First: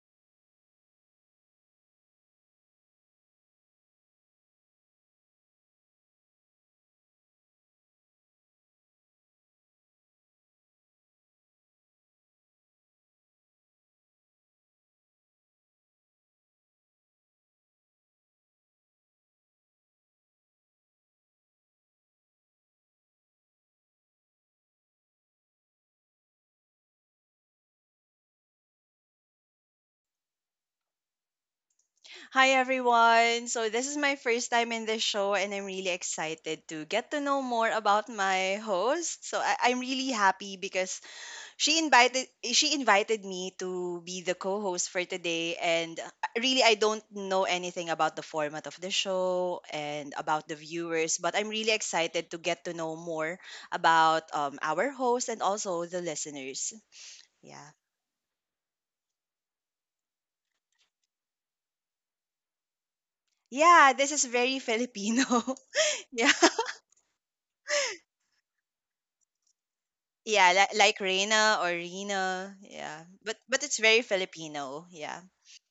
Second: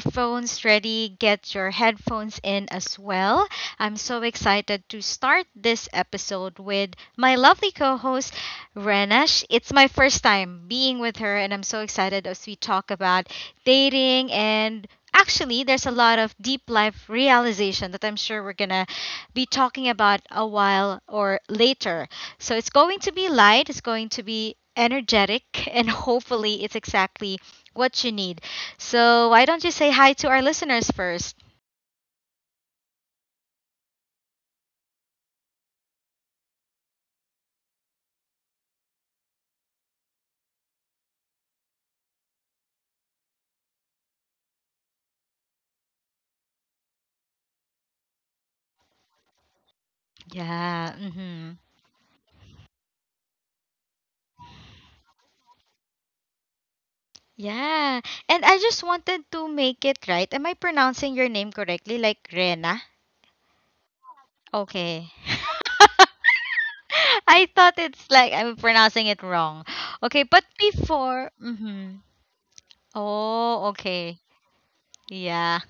phones ready, get your headphones in as well. I'm so excited to start this episode with my lovely co host, Renash. It's my first time being with her, and I'm so excited as we talk about dating and actually, there's a lot of deep life realization that I'm sure we're going to be talking about a while or later. So it's going to be light, it's going to be energetic, and hopefully it's exactly what you need. So why don't you say hi to our listeners first? Hi everyone. So this is my first time in this show and I'm really excited to get to know more about my host. So I'm really happy because she invited she invited me to be the co-host for today, and really I don't know anything about the format of the show and about the Yeah. viewers, but I'm really excited to get to know more about our host and also the listeners. Yeah. Yeah. And I just wanted to make it right. Am I pronouncing your name correctly? Like Rena? Yeah, this is very Okay. Filipino. I thought it's like I'm pronouncing it wrong. Okay, but Yeah, like before, Reina or hmm Rina. Yeah. But Oh, it's very okay. Filipino. Yeah. Yeah.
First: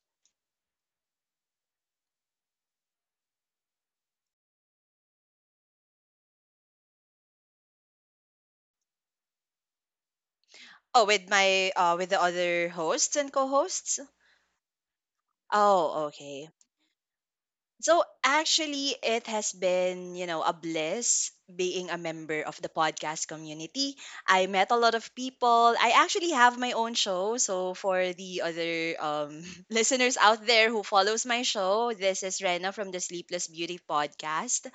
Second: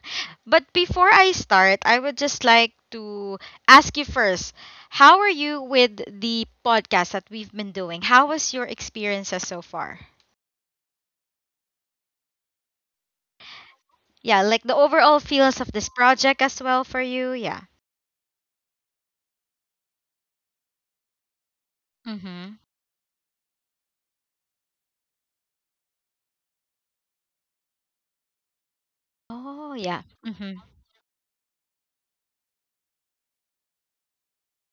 But before I start, I would just like to ask you first, how are you with the podcast that we've been doing? How was your experiences so far? Oh, with the other hosts and co-hosts? Yeah, like the overall feels of this Oh, project okay. as well for you. Yeah. So actually it has been, you know, a bliss being a member Mm-hmm. of the podcast community. I met a lot of people. I actually have my own show, so for the other Oh, yeah. listeners out Mm-hmm. there who follows my show, this is Rena from the Sleepless Beauty podcast.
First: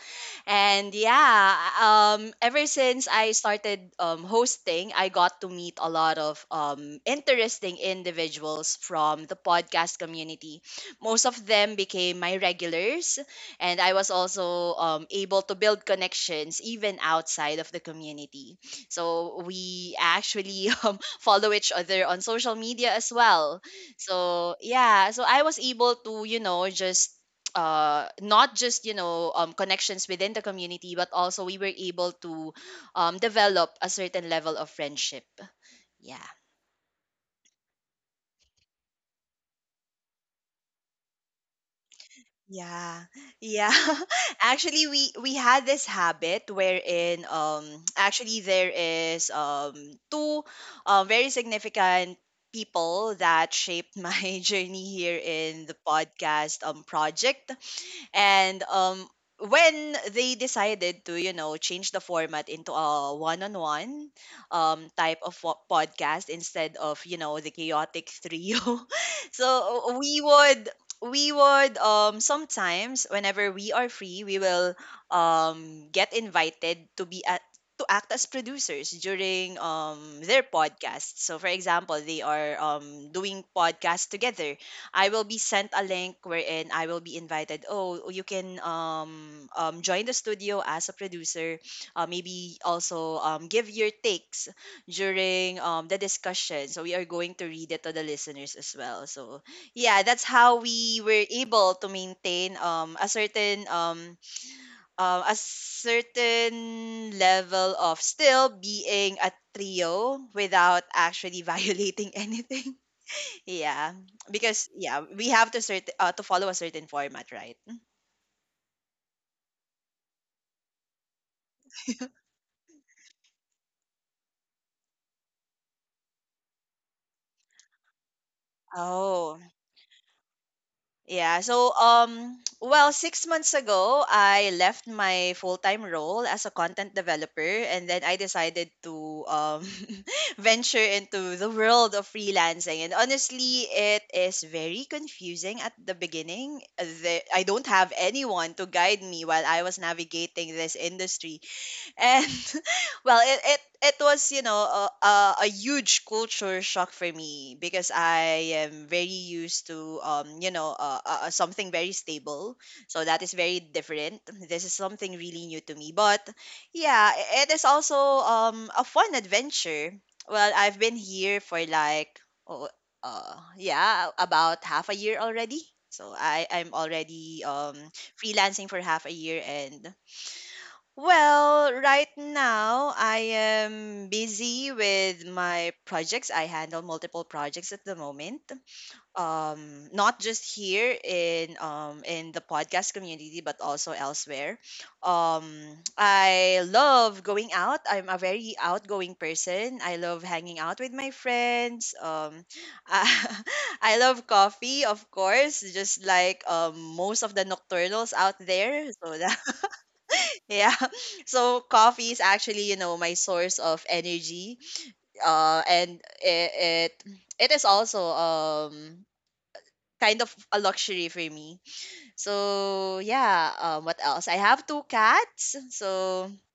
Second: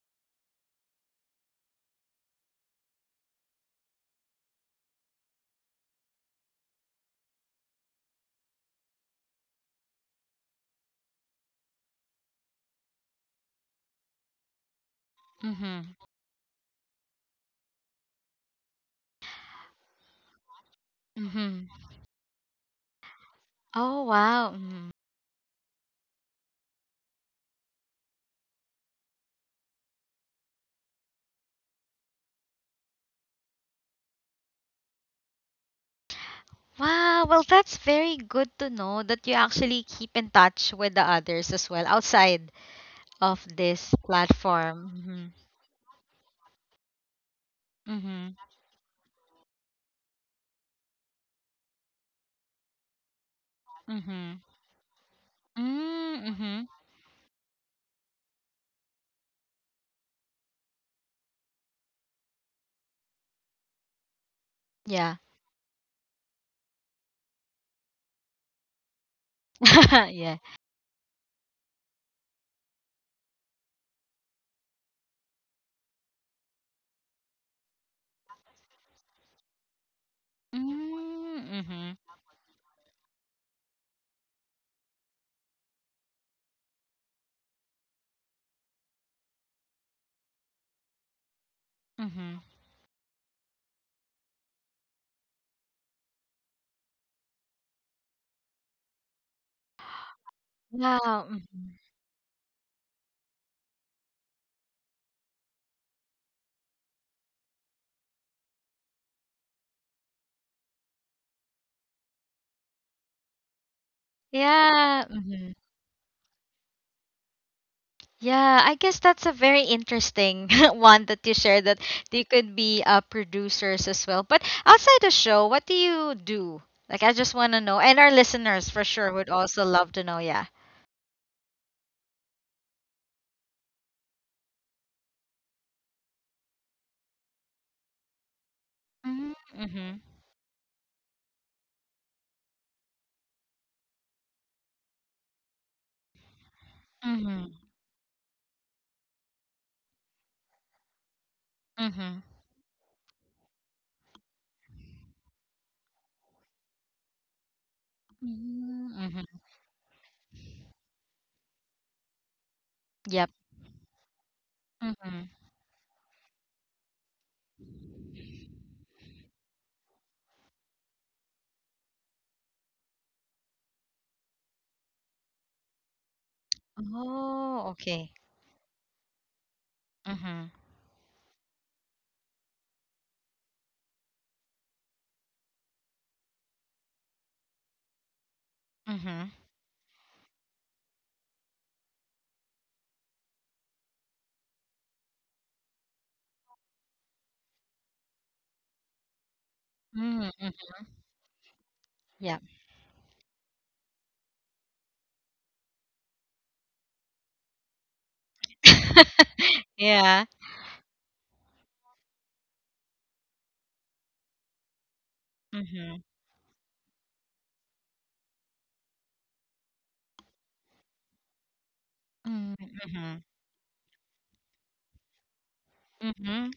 And yeah, ever since I started hosting, I got to meet a lot of interesting individuals from the podcast community. Most of them became my regulars, and I was also able to build Mm-hmm. connections even outside of the community. So we actually follow Mm-hmm. each other on social media as well. Oh, wow. So yeah, so I was able to, you know, just not just connections within the community, but also we were able to develop a certain level of friendship. Yeah. Wow, well, that's very good to know that you actually keep in touch with the others as well outside Yeah. of Yeah. this Actually, we platform. we had this habit wherein Mm-hmm. Mm-hmm. actually there is two very significant people that shaped Mm-hmm. my journey here in the Mm-hmm. podcast project. And when they decided to, you know, change the format into a one-on-one Yeah. type of podcast instead of, you know, the chaotic trio, so we Yeah. would we would sometimes whenever we are free we will get invited to be at to act as producers during their podcast, Mm, so for mhm, example they are doing podcasts together. I will be sent a link wherein I will be invited. Oh, you can join the studio as a producer. Mhm. Maybe also give your takes during the discussion. So we are going to read it to the listeners as well. So yeah, that's how we Wow, were mhm. able to maintain a certain level of still being a trio without actually violating anything, yeah, because Yeah, yeah, we have mhm. To follow a certain format, right? Yeah, I guess that's a very interesting one that you shared that you could be producers as well. But outside the show, what do you do? Like, I just want to know, and our listeners for sure would Oh, also love to know. Yeah. yeah. So, well, 6 months ago, I left my full-time role as a content developer, and then I decided to Mm, Mhm. venture into the world of freelancing. And honestly, it is very confusing at the beginning. I Mhm. don't have anyone to guide me while I was navigating this industry, Mhm. and well it was a huge culture shock for me, because I am Mm, very Mhm. used to something very stable. So that Yep. is very different. This is something Mhm. really new to me, but yeah, it is also a fun adventure. Well, I've been here for like oh yeah, about half a year already. So I'm already Oh, okay. freelancing for half a year. And Mhm. well, right now I am busy with my projects. I handle multiple projects at the moment. Mhm. Not just here in the podcast community, but also elsewhere. Um, I love going out. I'm a very outgoing person. I love Mm, mm. hanging out with my friends. Yep. I love coffee, of course, just like most of the nocturnals out there. So Yeah. yeah. So coffee is actually, you know, my source of energy. And Mhm. it is also kind of a luxury for me. Mm, So mhm. yeah. What else? I have two cats. So Mhm.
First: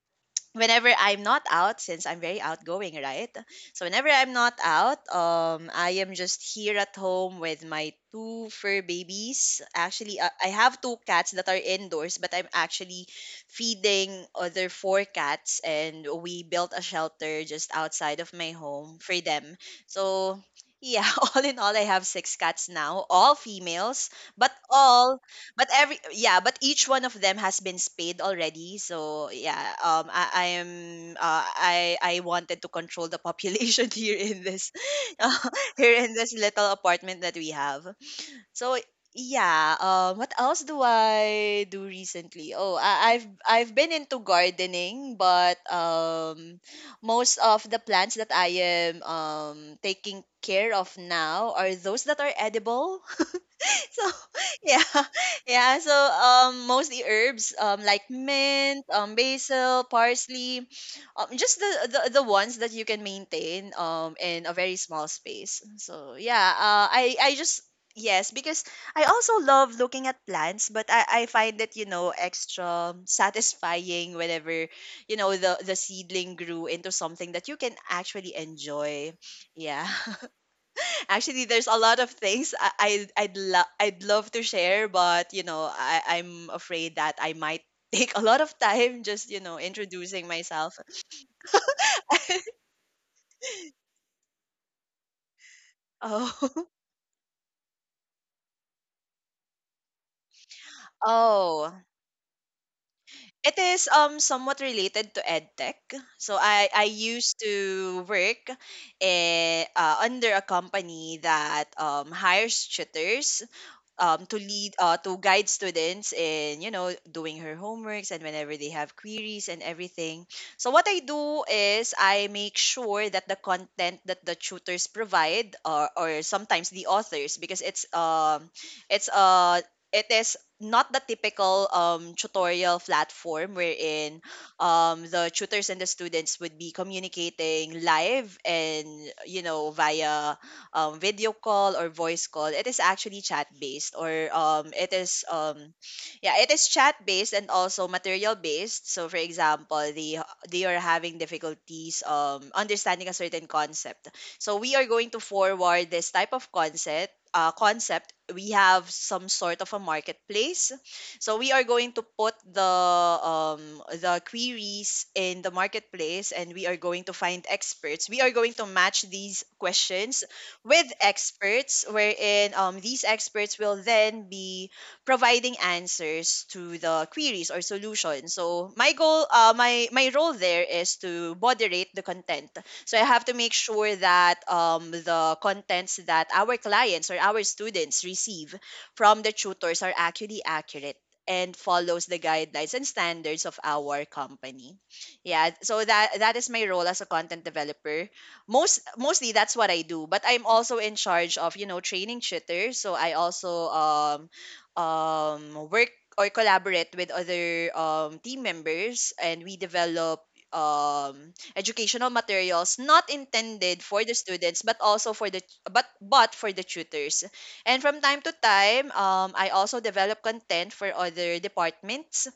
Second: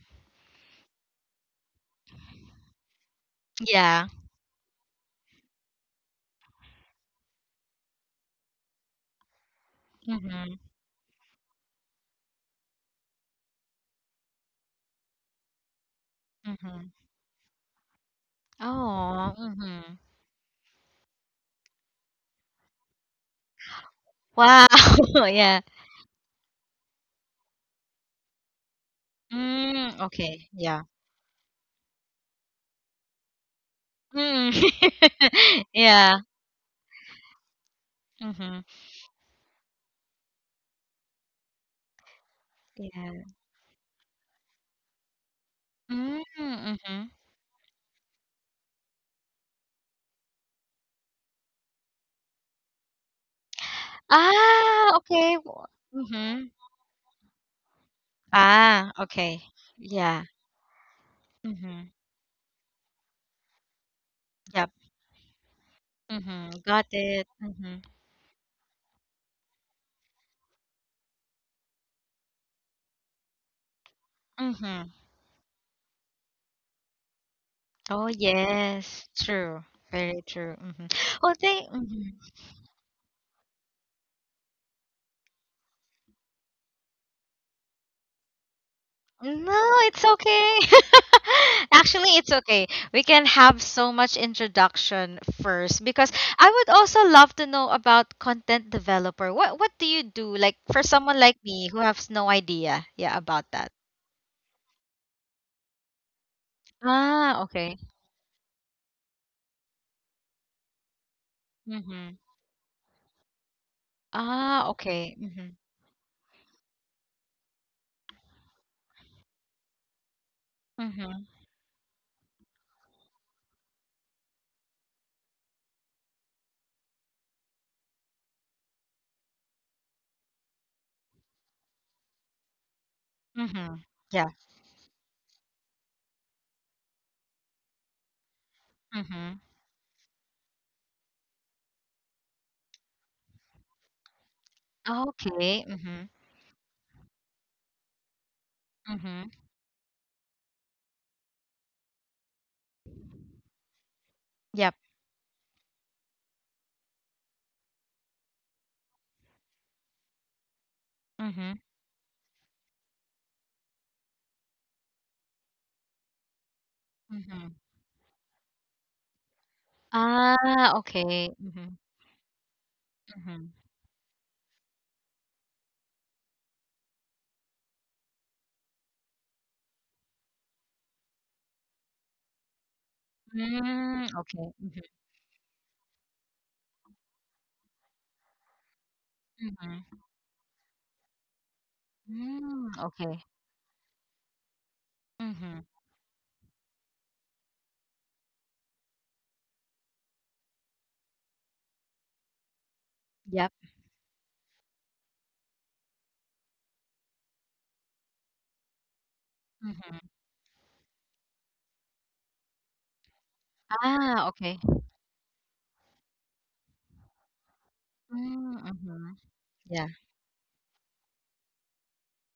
whenever I'm not out, since I'm very outgoing, right? So whenever Yeah. I'm not out, I am just here at home with my two fur babies. Actually, I Mhm. have two cats that are indoors, but I'm actually feeding other four cats, and we built a Mhm. shelter just outside of my home for Oh, them. mhm. So. Yeah, all in all, I have six cats now, all females, but Wow. all Yeah. but every yeah, but each one of them has been spayed already. So yeah, Mm, I okay. Yeah. am I wanted to control the population here in Mm. this here in Yeah. this little apartment that we have. Mhm. So yeah, what else do I do recently? Oh, I, I've Yeah. I've been into gardening, but Mm, mhm. most of the plants that I am taking care of now are those that are edible. So Ah, yeah, okay. Wo yeah, so mhm. Mostly herbs, like mint, Ah, okay. basil, Yeah. parsley, just the, Mhm. the ones that you can maintain in a Yep. very small space. So yeah, Mhm. Got it. I just Mhm. yes because I also love looking at plants, but I find it extra satisfying whenever Mhm. the seedling grew into something that you can Oh, actually yes. enjoy. True. Yeah. Very true. Mhm. Oh, Actually, there's thank a lot of mhm. things I, I'd, lo- I'd love to share, but I'm afraid that I might take a lot of time just No, it's introducing okay. myself. Actually, it's okay. We can have so much introduction first because Oh, I would also love to know about content developer. What do you do? Like for someone like me oh, who has no idea, yeah, about it that. is somewhat related to edtech. So I used Ah, okay. to work under a company that Mm-hmm. hires tutors, Ah, okay. to guide Mm-hmm. students in doing her homeworks and whenever they have queries and everything. So what I Mm-hmm. do is I make sure that the content that the tutors provide, or sometimes the authors, because it's uh it is not the typical tutorial platform, Mm-hmm. wherein Yeah. The tutors and the students would be communicating live and, Mm-hmm. you know, via video call or voice call. It is actually chat based, or it is Okay. Mm-hmm. yeah, it is chat based and also material based. So for Mm-hmm. example, they are having difficulties understanding a certain concept. So we Yep. are going to forward this type of concept. Concept, we have some sort of a marketplace, so we Mm-hmm. are going to put the queries in the marketplace, and we are going to find Mm-hmm. experts. We are going to match these questions Ah, with okay. Mm-hmm. experts, wherein these Mm-hmm. experts will then be providing answers to the queries or solutions. So my goal, my my role there is to moderate the content. So I have to make sure Mm, that okay. Mm-hmm. The contents that our clients or our students receive from the tutors are Mm-hmm. actually accurate and follows the guidelines Mm, and okay. standards of our company. Yeah, Mhm. so that is my role as a content developer. Mostly that's what I do. But I'm also in charge of, you know, training tutors, so I also Yep. Work or collaborate with other team members, and we Mhm. develop educational materials, not intended for the Ah, okay. students, but also for the tutors. And from time to Mm, time, mhm. I also Yeah. develop content for other departments,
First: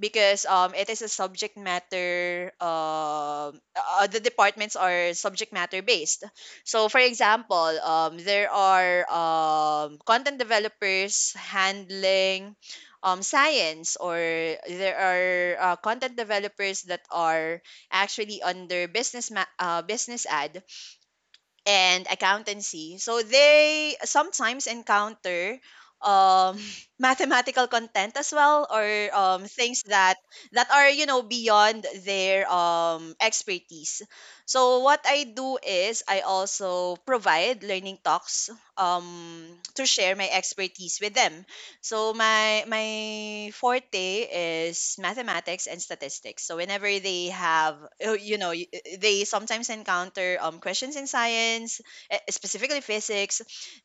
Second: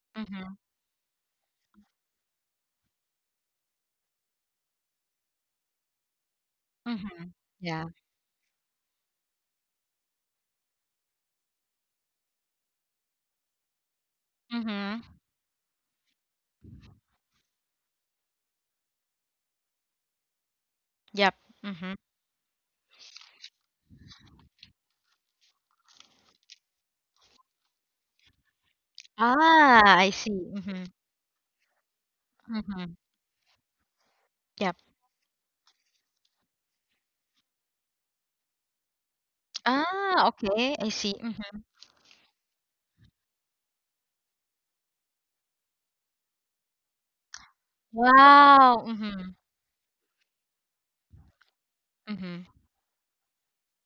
because Mhm. It is a subject matter, the departments are subject matter based. So for Mhm. example, Yeah. There are content developers handling science, or there Mhm. are content developers that are actually under business ad Yep. Mhm. and accountancy. So they sometimes encounter um, mathematical content as well, or Ah, things I that see. that are Mhm. Beyond their Mhm. Expertise. Yep. So what I do is I also provide learning talks, um, to share Ah, my okay. I expertise see. with them. Mhm. So my forte is mathematics and statistics. So whenever they have Wow. They Mhm. sometimes encounter questions in science, Mhm. specifically physics,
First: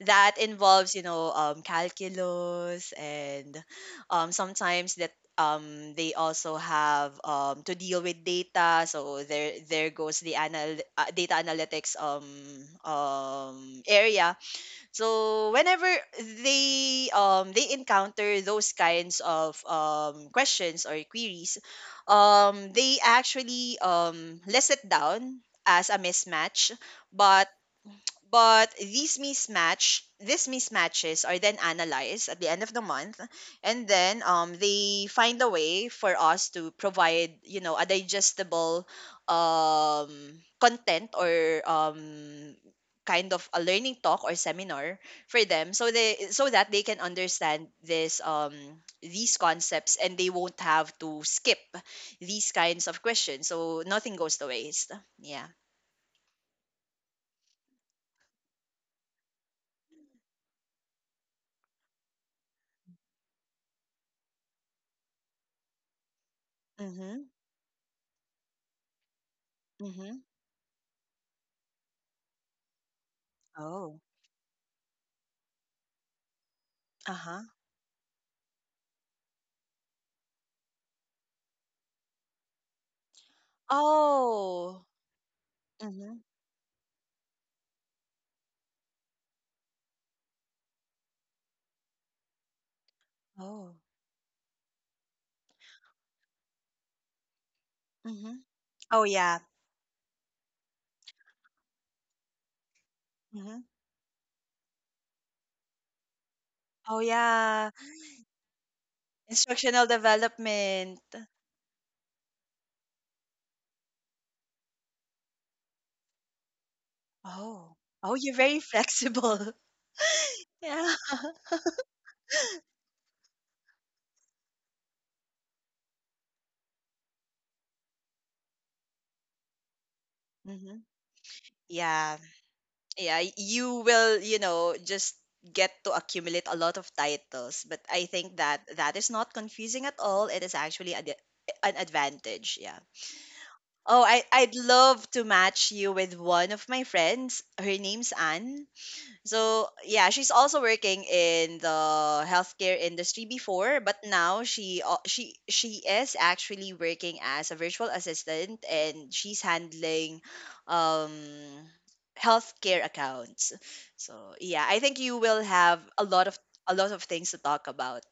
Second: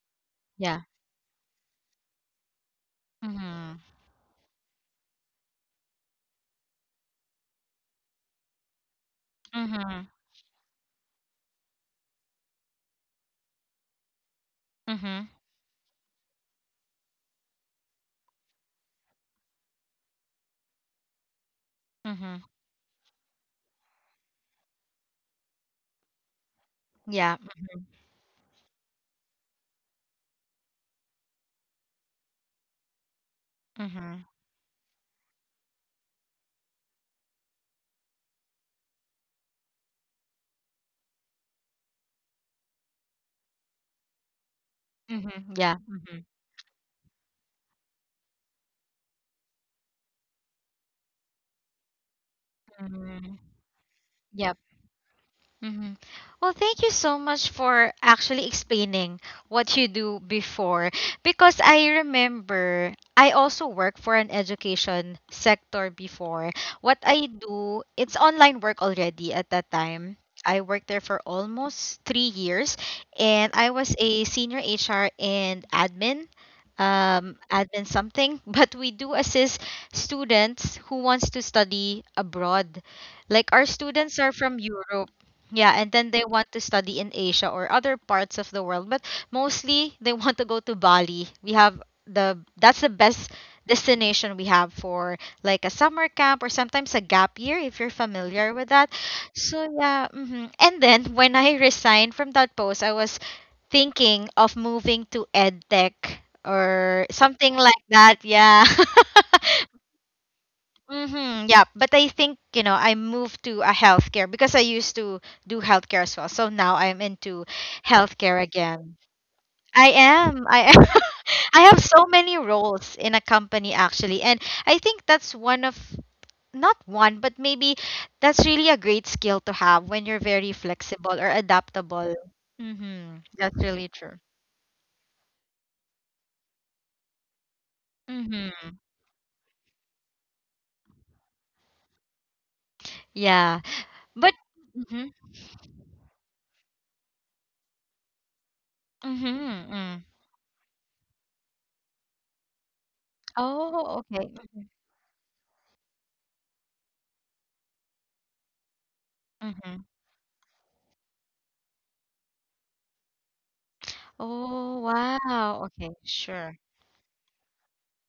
that Yeah. involves calculus, and Mhm. Sometimes that they also have to deal with data, so there Mhm. goes the data analytics area. Mhm. So whenever they encounter those kinds of questions or queries, Mhm. They actually list it down as a mismatch, Yeah. but but these mismatches are then analyzed at the end of the month, and then Mhm. They find a way for us to provide, you know, a digestible um, content, or um, kind of a learning talk or seminar for Mhm. them, Yeah. so Mhm. they, so that they can understand this these concepts and they won't have to skip these kinds of Mhm. questions. So nothing goes to Yeah. waste. Yeah. hmm Well, thank you so much for actually explaining what you do before. Because I remember I also work for an education sector before. What Mm-hmm. I do, it's online work already at that Mm-hmm. time. I worked there for almost 3 years and I was Oh. a senior HR and admin. Uh-huh. Admin something, but we do assist students who wants to study abroad. Like our students are from Oh. Europe, yeah, and then Mhm. they want to study in Asia or other parts of the world, but mostly they want to go to Bali. We have the that's the best Oh. destination we have for like a summer camp or sometimes a gap year if you're Mhm. familiar with that. Oh, yeah. So yeah, and then when I resigned from that post, I was Mhm. thinking of moving to EdTech Oh, or something yeah. like that. Yeah. Instructional development. Mm-hmm. Yeah, but I think you know I moved to a healthcare because I used to do healthcare as well. So now I'm into Oh. Oh, you're healthcare very again. flexible. I am. I am. Yeah. I have so many roles in a company actually, and I think that's one of, not one, but maybe that's really a great skill to have when you're very Hmm. flexible or adaptable. Yeah. Yeah. Mm-hmm. y- That's You really will, true. Just get to accumulate a lot of titles. But I think that Mm-hmm. that is not confusing at all. It is actually an advantage. Yeah. Yeah, Oh, but. I'd Mm-hmm. love to match you with one of my friends. Her name's Anne. So Mm-hmm. Mm. yeah, she's also working in the healthcare industry before, but Oh, okay. now she al- she is actually working as a virtual assistant and she's Mm-hmm. handling um healthcare accounts. So yeah, Oh, I think you will wow. have Okay, sure. a lot of things to talk about.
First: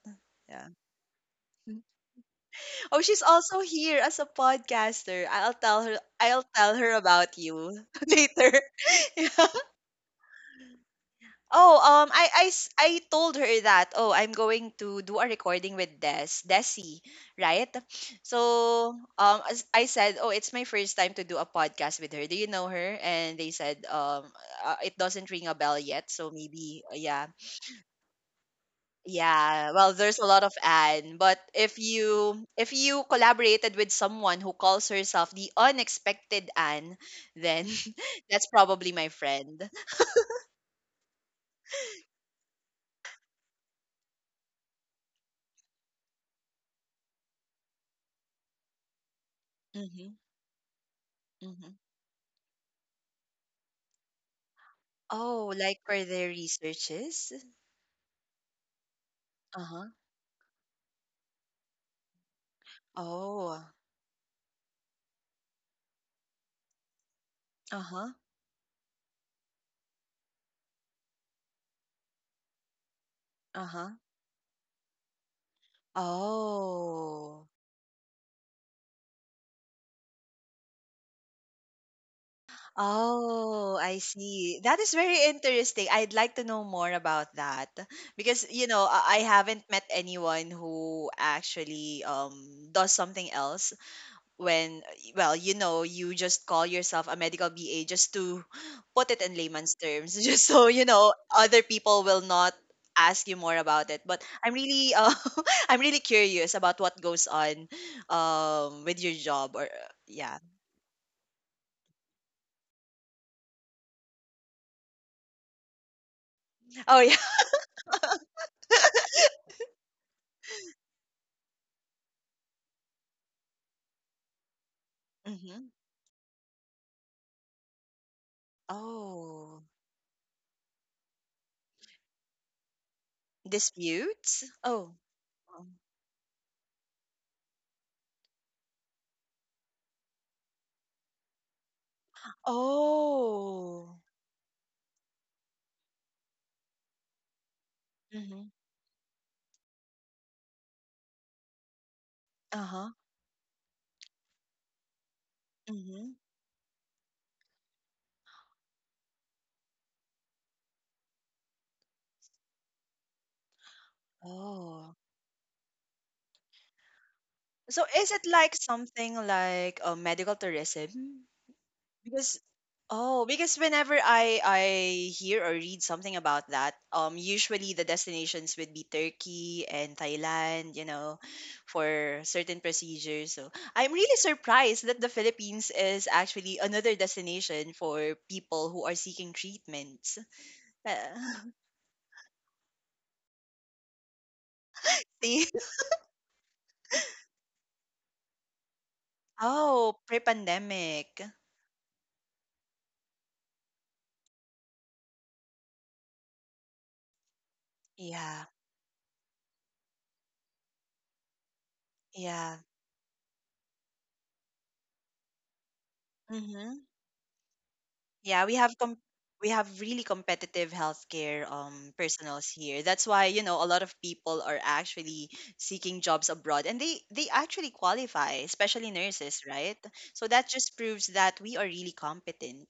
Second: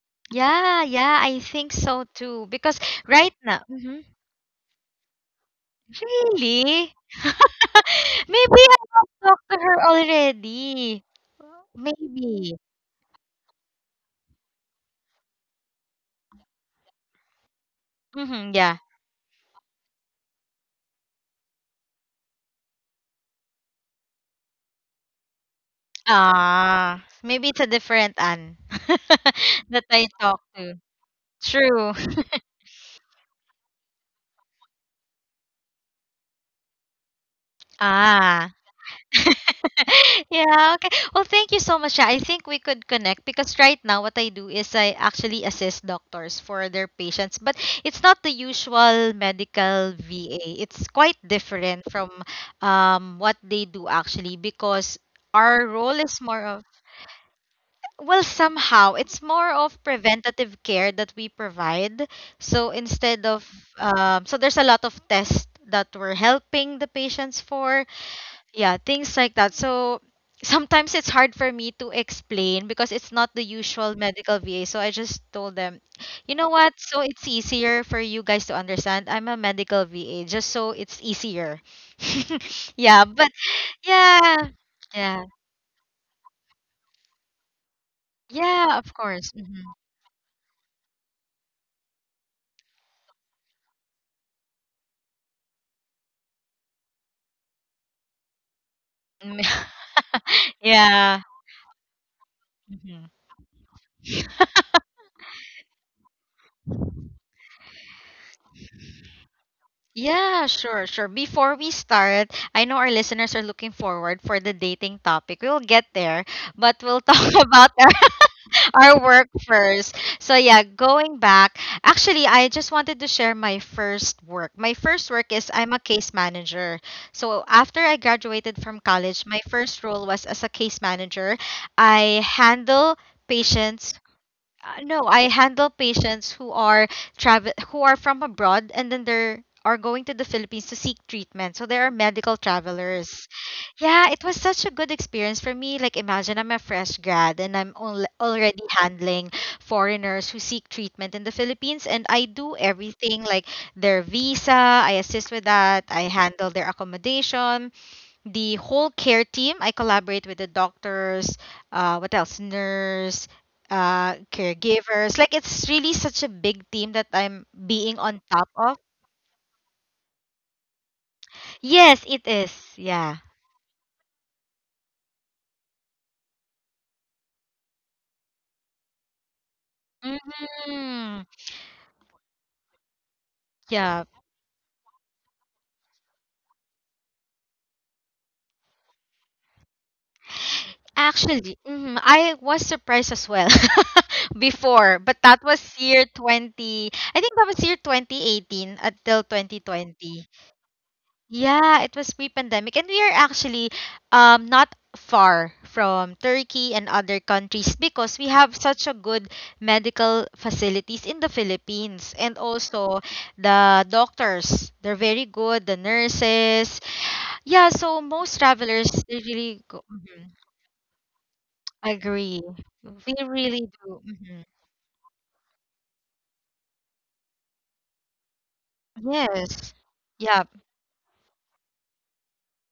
Yeah. Yeah, yeah, I think so too. Because Oh, she's right also now, here hmm as a podcaster. I'll tell her really? about you later. Maybe I have talked to her already. Oh, Maybe. I told her that, oh, I'm going to do a recording with Desi, right? Mm-hmm, yeah. So, as I said, oh, it's my first time to do a podcast with her. Do you know her? And they said, it doesn't ring a bell yet. So maybe, Ah, yeah, maybe it's a different Anne yeah. that Well, I there's a lot talked of to. Anne, but True. If you collaborated with someone who calls herself the unexpected Anne, then that's Ah. probably my friend. Yeah, okay. Well, thank you so much. Sha. I think we could connect because right now what I do is I actually assist doctors for their patients, but it's not the usual medical Hmm VA. It's quite hmm different from what they do actually because Oh, our like role for is their more of, researches? well, somehow it's more of Uh-huh. preventative care that we provide. So instead of Oh. So there's a lot of tests that we're helping the patients for, Uh-huh. yeah, things like that. So sometimes it's hard for me to explain because it's not the Uh-huh. usual medical va, so I just told them, you know what, so it's Oh. easier for you guys to understand, I'm a medical va, just so it's easier. Yeah, but Oh, I yeah, see. That is yeah, very interesting. I'd like to know more about that because you yeah, know, of I course. Haven't met anyone who actually does something else when well you know you just call yourself a medical ba just to put it in layman's terms just so you know Yeah. other people will not Mhm. ask you more about it but I'm really I'm really curious about what goes on with your job or yeah. Yeah, sure, sure. Before we start, I know our listeners are looking forward for the dating topic. We'll get there, but Oh we'll yeah. talk about our our work first. So yeah, going back, actually I just wanted to share my first work. My first work is hmm I'm a case manager. So after I graduated from college, my oh first role was as a case manager. I handle patients, disputes. Oh. no, I handle um, patients who are travel, who are from abroad and then they're are going to the Philippines to seek treatment. So there are medical travelers. oh Yeah, it was such a good experience for me. Like imagine I'm a fresh grad and I'm al- mm-hmm. already handling foreigners who seek treatment in the Philippines and I do uh-huh everything like their visa, I assist with that, mm-hmm. I handle their accommodation, the whole care team. I collaborate with the doctors, what else, nurse, oh caregivers. Like it's really such a big team that I'm so being is on it top like of. something like medical tourism? Yes, it Because is. Yeah. oh, because whenever I hear or read something about that, usually the destinations would be Turkey and Thailand, you hmm know, for certain procedures. So I'm Yeah. really surprised that the Philippines is actually another destination for people who are seeking treatments. Uh, Actually, mhm, I was surprised as well before, but that See? was year 20. I think that was year 2018 until Oh, 2020. pre-pandemic. Yeah, it was pre-pandemic, and we are actually not far from Turkey and other countries because we Yeah, have such a good medical facilities in the Philippines, and yeah. also the doctors, they're very good, the nurses. Mm-hmm. Yeah, so most Yeah, travelers they we really have go, really Mhm. competitive healthcare Agree. personals here. That's We why, you really know, a lot of do. people Mhm. are actually seeking jobs abroad and they actually qualify, especially nurses, Yes. right? So Yeah. that just proves that we are really competent.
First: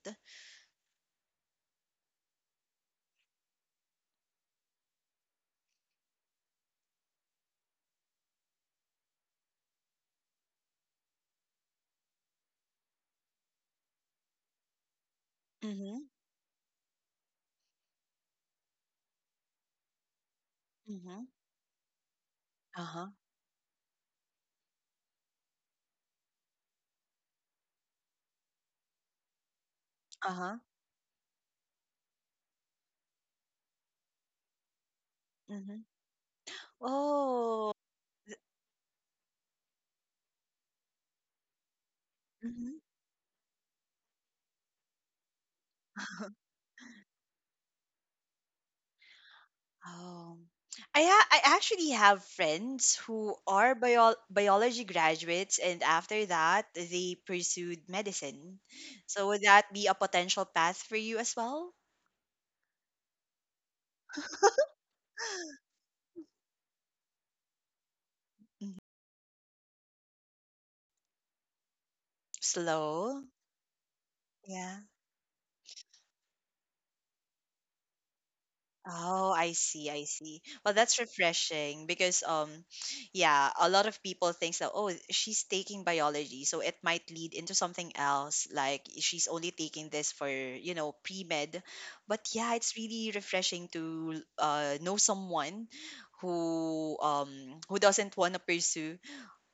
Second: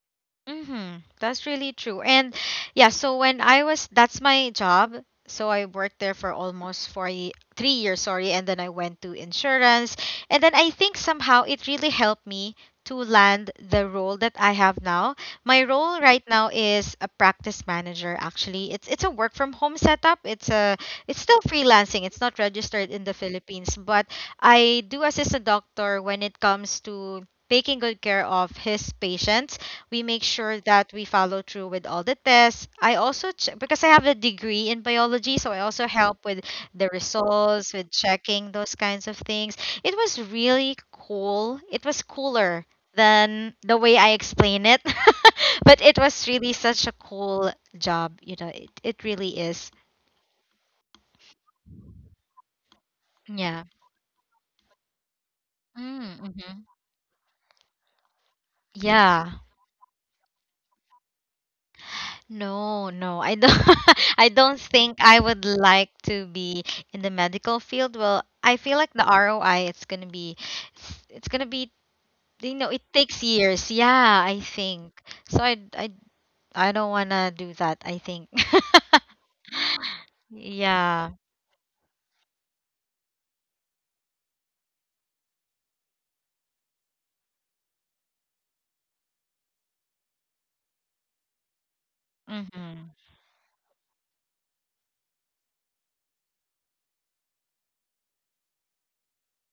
Mm-hmm. That's really true. And yeah, so when I was, that's my job. So I worked there for almost 3 years, sorry. And then I went to insurance. And then I think somehow it really helped me to land the role that I have now. My role Mhm. right now is a practice manager, actually. It's a work from home setup. It's a Mhm. it's still freelancing. It's not registered in Uh-huh. the Philippines, but I do assist a doctor when it comes to taking good care of his patients. We make Uh-huh. sure that we follow through with all the tests. I also check because I have a degree in biology, so I Mhm. also help with the Oh. results, with checking those kinds of things. It was really cool. It was cooler Mm-hmm. than the way I explain it, but it was really such a cool job. You know, it really is. Oh, I actually have friends who Yeah. are biology graduates, and Mm, after Mm-hmm. that, they pursued medicine. So Yeah. would that be a potential path for you as well? No, no, I don't. I don't think I would like to be in the medical field. Well, I feel like the ROI it's gonna be, you know, it takes Slow, years. Yeah, I yeah. think. So I don't wanna do that. I think. Oh, I see, I see. Well, that's Yeah. refreshing because yeah, a lot of people thinks that oh, she's taking biology, so it might lead into something else like she's only taking this for, you know, pre-med. But yeah, it's Mm-hmm. really refreshing to know someone who doesn't want to pursue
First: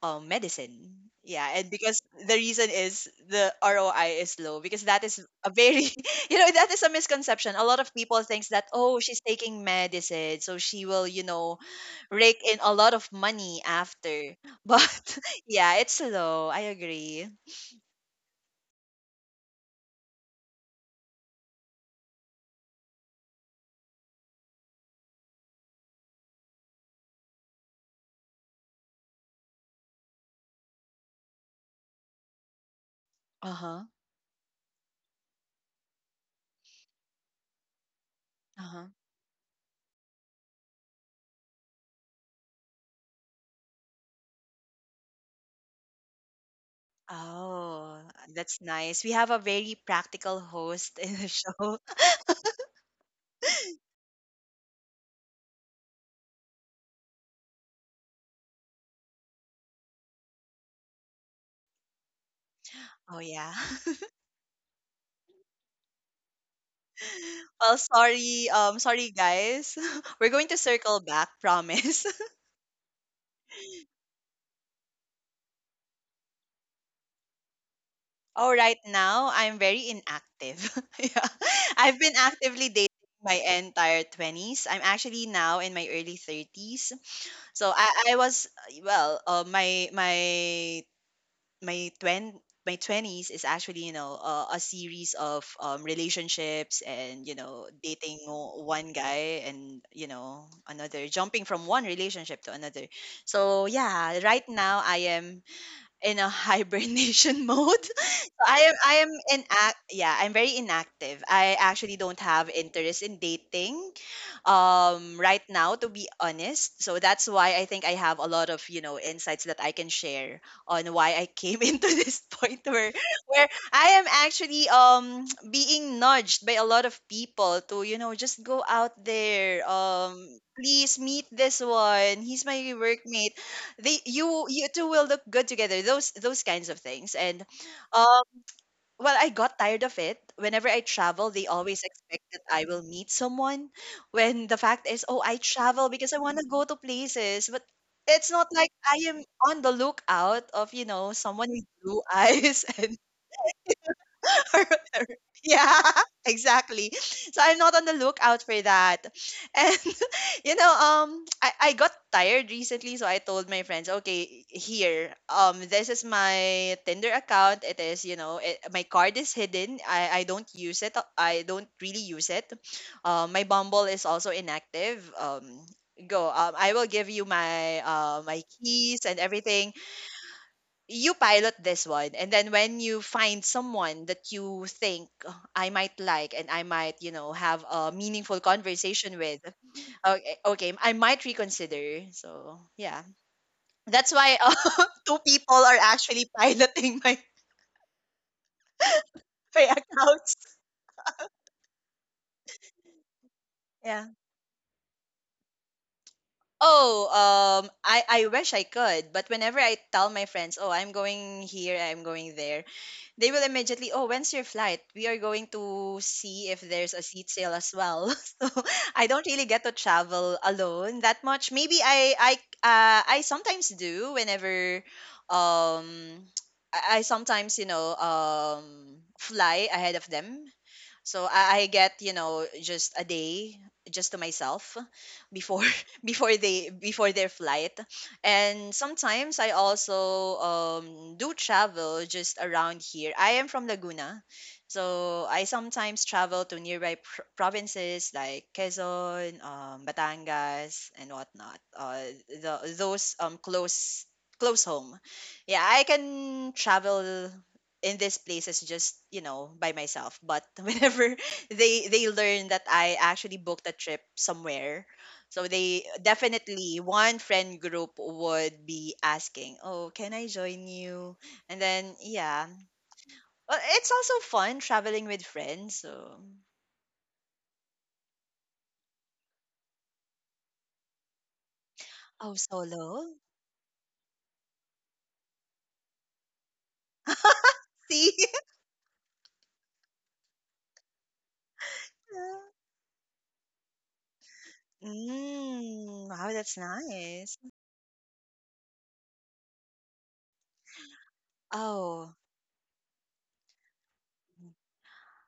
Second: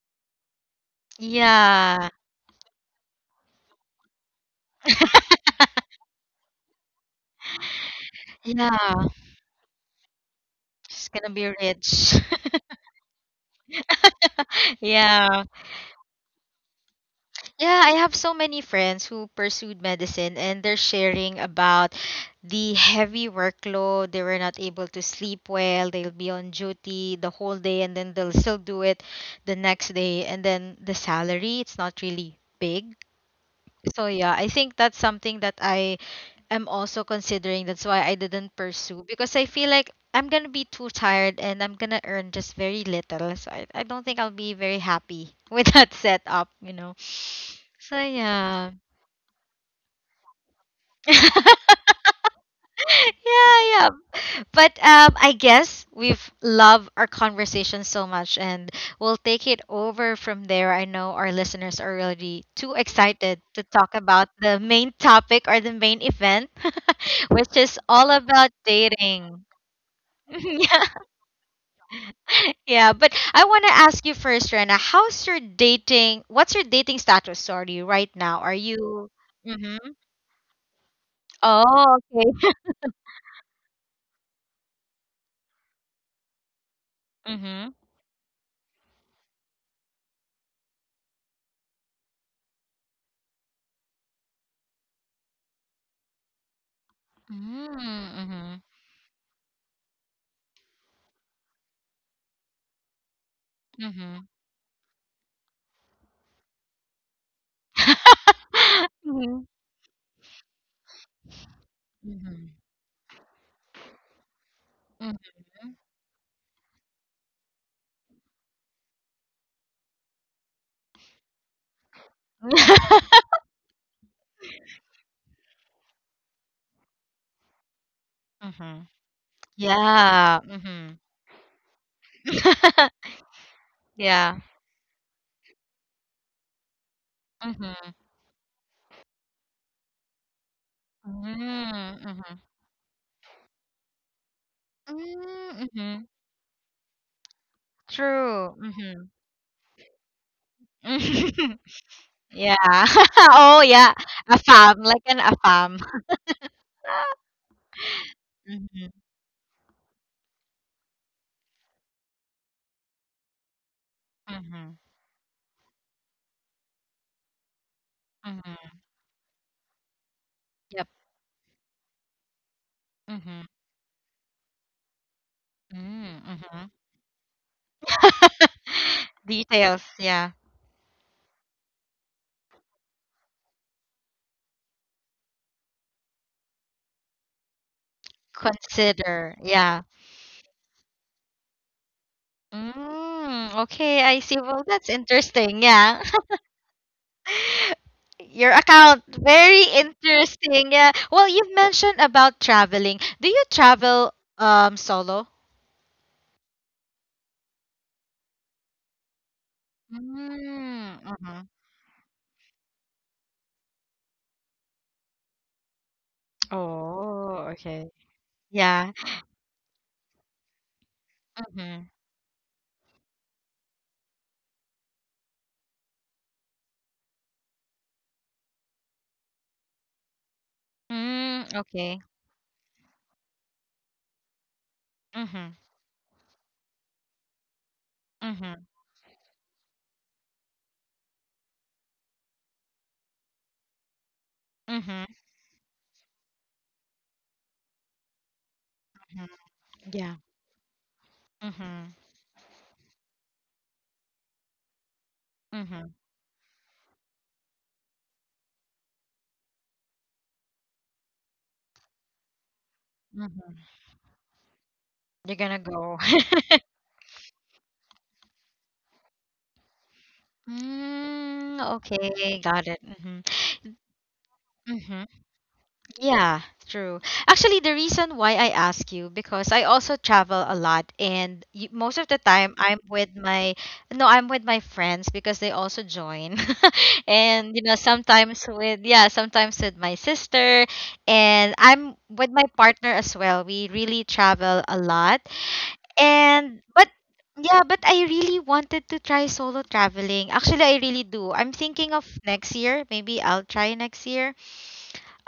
medicine. Yeah, and because Yeah. the reason is the ROI is low because that is a very you know that is a misconception. A lot of people thinks that oh Yeah. she's taking medicine so she will She's you gonna be know rich. rake in a lot of money after. But Yeah. yeah, it's low. I agree. Yeah, I have so many friends who pursued medicine and they're sharing about the heavy workload. They were not able to sleep well. They'll be on duty the whole day and then they'll still do it the next day. And then the salary, it's not really big. Uh huh. So yeah, I think that's something that I am also considering. That's why I didn't Uh huh. pursue because I feel like I'm gonna be too tired and I'm gonna earn just very little. So I don't think I'll be very happy with that setup, you know. So Oh, that's yeah. nice. We have a very practical host in the Yeah, show. yeah. But I guess we've loved our conversation so much, and we'll take it over from there. I know our listeners are really too Oh excited yeah. to talk about the main topic or the main event, which Well, is all sorry, about sorry dating. guys. We're going to Yeah, circle back, promise. yeah. But I want to ask you first, Rena. How's your dating? What's your dating status? Sorry, right now, Oh, are right you? now, I'm Mm-hmm. very inactive. Yeah. Oh, I've been okay. actively dating my entire 20s. I'm actually now in my early 30s. Mm-hmm. So I was, well, my twen, my 20s is actually, you know, a series of relationships and, you know, Mm-hmm. One guy and, you know, another, jumping from one relationship to another. So, yeah, Mm-hmm. right now I am in a hibernation mode. I am in yeah, I'm very inactive. I actually don't Mm-hmm. have interest in dating Mhm. right now to be honest. So that's why I think I have a lot of, you know, insights that I can share on why I came into this Mhm. point where I am actually being nudged by a lot of people to, you know, just go out there. Yeah. Mhm. Please meet this one. He's my workmate. They Yeah. You two will look good together. Those kinds of things. And Mhm. uh, well, I got tired of it. Whenever I travel, they always Mm, expect Mhm. that I will meet someone. When the fact is, oh, I Mm, travel Mhm. because I want to go to places, but it's not True. like I Mhm. am on the lookout of, you know, someone with blue Yeah. eyes and Oh, yeah. A or farm, like an a yeah, farm. Afam. exactly. So I'm not on the lookout for Mhm. that. And you know, I got tired recently, so I told my friends, okay, Mhm. here, this is my Tinder account. It is, you know, Mhm. my card is hidden. I don't use Yep. it. I don't really use it. My Mhm. Bumble is also inactive. Mm, Go. Mhm. I will give you my my keys and everything. Details, yeah. You pilot this one and then when you find someone that you think "Oh, I might like and I might you know have a meaningful conversation Consider, with yeah. okay, okay I might reconsider. So yeah, Mm, okay, that's I see. why Well, that's two people interesting. are Yeah. actually piloting my Your account, my very accounts. interesting. Yeah. Well, you've mentioned about traveling. Do you Yeah. travel solo? Oh I wish I could but whenever I tell my friends oh I'm Mm, going hmm. here I'm going there they will immediately, oh, when's your flight? We are going to see if there's a seat Oh, sale as okay. well. So Yeah. I don't really get to travel alone that much. Maybe Mm-hmm. I sometimes do whenever um I sometimes you know fly ahead of them so Mm, I okay. get, you know, just a day just to myself Mm-hmm. before before their flight. Mm-hmm. And sometimes I also do travel just around here. I am from Laguna. Mm-hmm. So I sometimes travel to nearby provinces like Hmm. Quezon, Yeah. Batangas, and whatnot. Mm-hmm. Those close close home. Yeah, I Mm-hmm. can travel in these places just you know by myself but whenever they learn that I actually Mm-hmm. booked a trip somewhere You're so gonna they go. definitely one friend group would be asking oh can I join you Mm, and then okay, yeah got it. Mm-hmm. well it's also fun Mm-hmm. traveling with friends so. Yeah, true. Actually, the reason why I ask you because I also travel a lot and y most of the Oh time I'm solo. with my, no, I'm with my friends because they also join. And you know, See. sometimes with, yeah, sometimes with my sister and I'm with my partner as well. We really travel a lot. Mm, wow that's And but nice. yeah, but I really wanted to try solo traveling. Actually, I really do. I'm thinking of Oh. next year. Maybe I'll try next year.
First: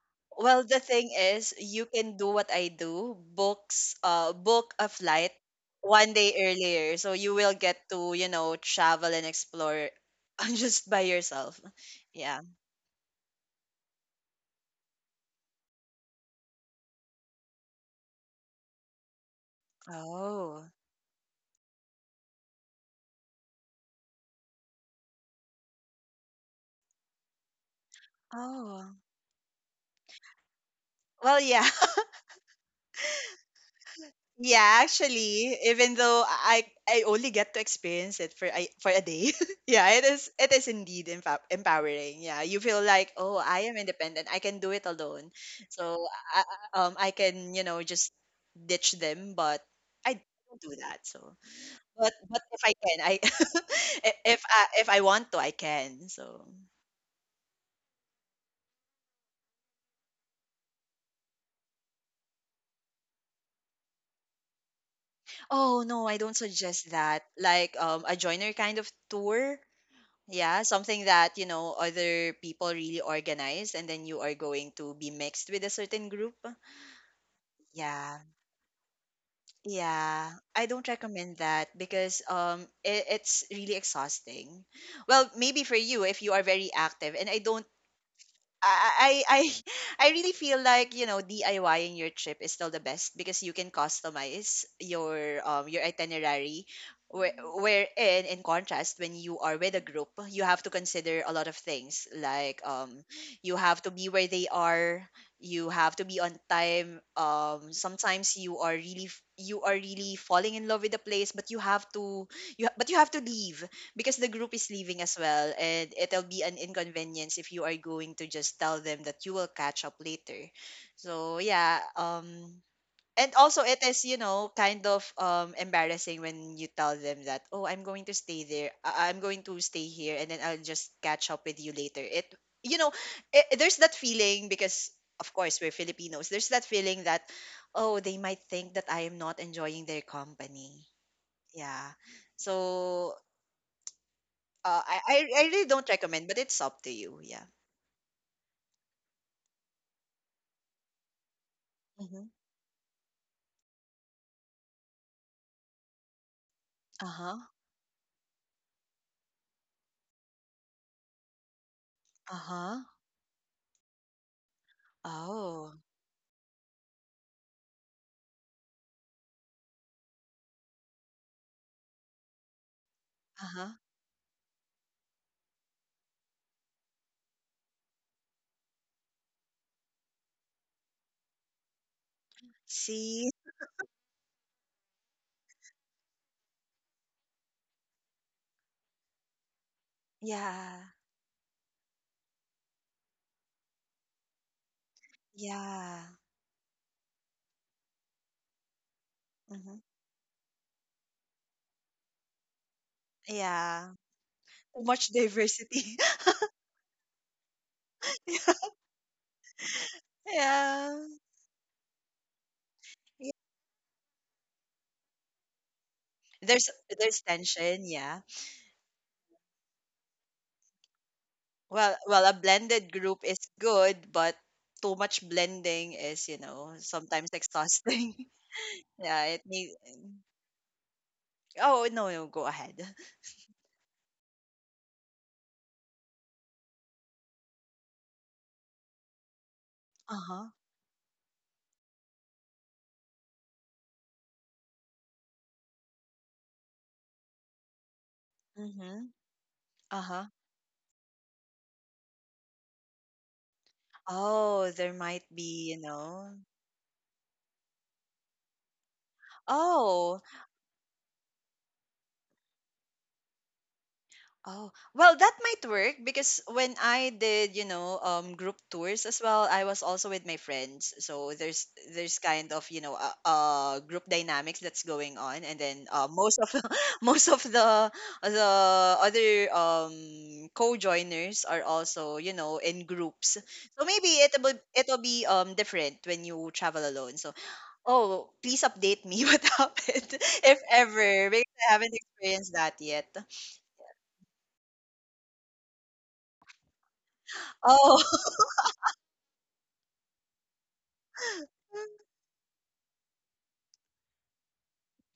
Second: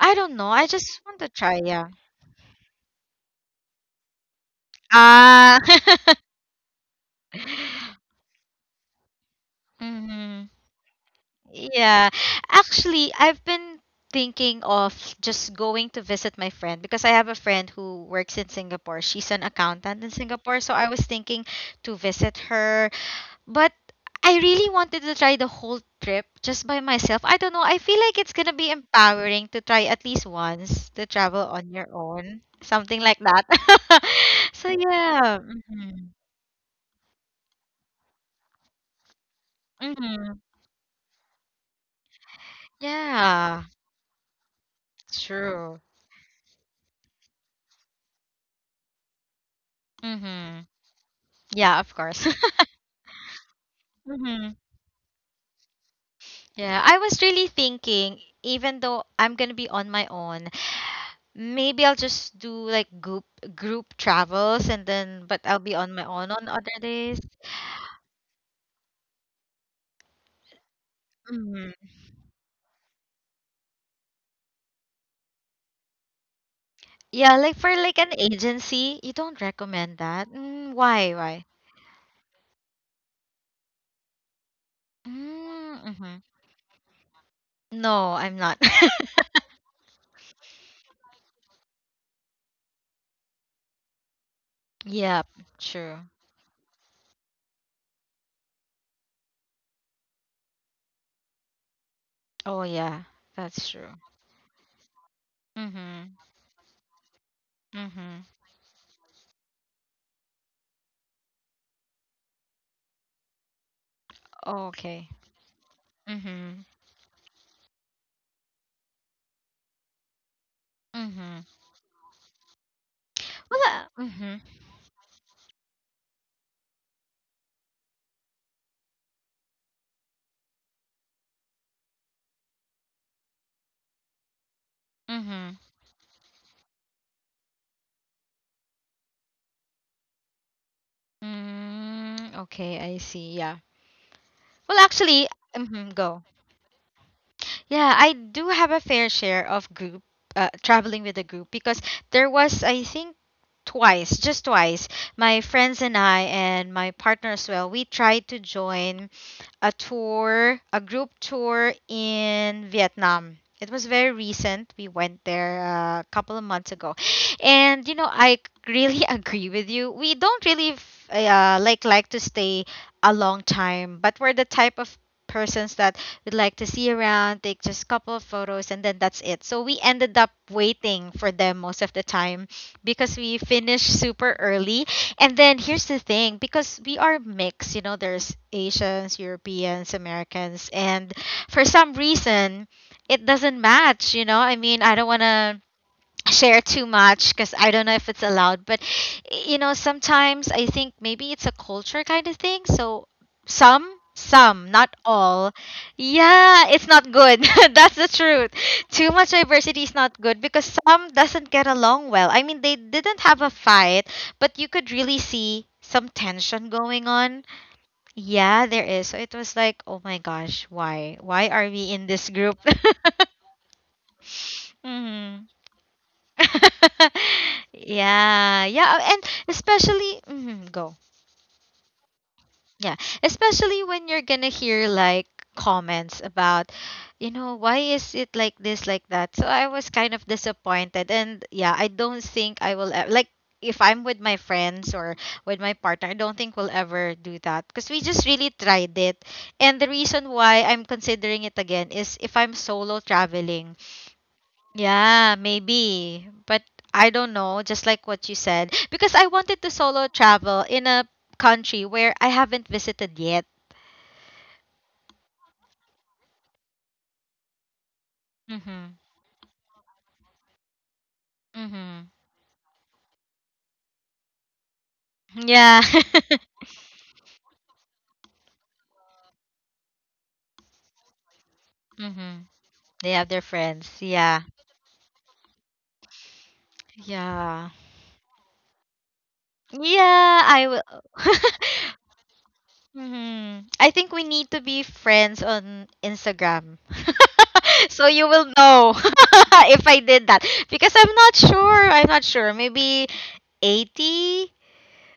I don't know. Well, I the just thing want to is, try, yeah. you can do what I do, book a flight Ah. one day earlier, so you will get to, you know, travel and explore Mhm. just by yourself. Yeah. Yeah. Actually, I've been thinking of just going to visit my friend because I have a friend who works in Singapore. She's an accountant in Singapore, Oh. so I was thinking to visit her. But I really wanted to try the whole trip just by myself. I don't know. I feel like it's gonna be Oh. empowering to try at least once to Well, travel yeah. on your own, something like that. So Yeah, yeah. actually, even Hmm. though I only get to experience it for I for a day, yeah, Hmm. it is indeed empowering. Yeah, you feel like oh, Yeah. I am independent. I can do it alone. True. So I, I can you know just ditch them, but I don't Mhm. do that. So, Yeah, of course. but if I can, I I- if Mhm. I if I want to, I can. So, Yeah, I was really thinking even though I'm going to be on my own, maybe I'll just do like group travels and then but I'll be oh on my no, I own don't on other suggest days. that. Like a joiner kind of tour. Yeah, something that, you know, Mhm. other people really organize and then you are going to be mixed with a certain group. Yeah, like for like an Yeah. agency, you don't recommend that. Yeah. I Mm, don't why? recommend Why? that because it's really exhausting. Well, maybe for Mm, you mhm. if you are very active and I don't No, I'm not. I I really feel like you know DIYing your trip is still the best because you can customize Yep, your true. itinerary. Where, Mhm. wherein in contrast when you are with a group you have to consider a lot of things like Oh yeah, you that's have to true. be where they are you have to Mhm. be on time Mhm. sometimes you are really you are really falling in love with the place but you have to you ha- but you have to leave because the group is leaving Okay. as well and it'll be an Mhm. inconvenience if you are going to just tell them that you will catch up later so Mhm. yeah and also it Well, is you mhm, know kind of embarrassing when you tell them that oh I'm going to stay here and then I'll just catch up with you later it you know there's that feeling because of mhm. course we're filipinos there's that feeling that oh they might think that I am not enjoying their company yeah Mm, okay, I so see. Yeah. Well, uh, I, I actually, I really don't mhm, go. recommend, but it's up to you. Yeah. Yeah, I do have a fair share of group traveling with a group because Mm-hmm. there was, I think, twice, just twice, my friends and I and my partner Uh-huh. as well, we tried to join a tour, a group tour in Uh-huh. Vietnam. It was very recent. We went there Oh. A couple of months ago. And you know, I really agree with you. We don't really like to stay a long Uh-huh. time, but we're the type of persons that we'd like to see around, take just a couple of photos, and then that's it. So we ended up waiting for them most of the time because See? we finished super early. And then here's the thing because we are mixed, you know, there's Asians, Europeans, Americans, Yeah. and for some reason, it doesn't match, you know. I mean, I don't want to Yeah. share too much because I don't know if it's allowed, but you know, Mm-hmm. sometimes I think maybe it's a culture kind of thing. So Yeah. some, some, Too not much all. diversity. Yeah, it's not good. That's the truth. Too much diversity is not good because Yeah. some doesn't get along well. I mean, they didn't Yeah. have a fight, but you could really see some There's tension going there's on. tension, yeah. Yeah, there is. So it was like, oh my gosh, why? Why are we Well, in well, this a group? blended group is good, but too much Hmm. blending is, you know, sometimes exhausting. Yeah, yeah, and Yeah, it need. especially mhm, go. Oh, no, no, go Yeah, ahead. especially when you're gonna hear like comments about, you know, why is it like this, like that. So I was kind of Uh-huh. disappointed, and yeah, I don't think I will ever, like if I'm with my friends or with my partner, I don't think we'll ever do that because we just really tried Mhm. it. And the Uh-huh. reason why I'm considering it again is if I'm solo traveling, Oh, there might yeah, be, you maybe. know. But I don't know, just like what you said, because I wanted to solo Oh, travel in a country where I haven't visited yet. oh. Well, that might work because when I did, group Mhm. tours as well, I was also with my friends. So there's Mhm. there's kind of, group dynamics that's going on, and Yeah. then most of most of the other co-joiners are also, you Mhm. know, in They have groups. their So friends. maybe Yeah. it'll be different when you travel alone. So, Yeah. oh, please update me what happened, Yeah, if I will. ever, because I haven't experienced that yet. Mhm. I think we need to be friends on Instagram. So you Oh. will know if I did that because I'm not sure. I'm not sure. Maybe 80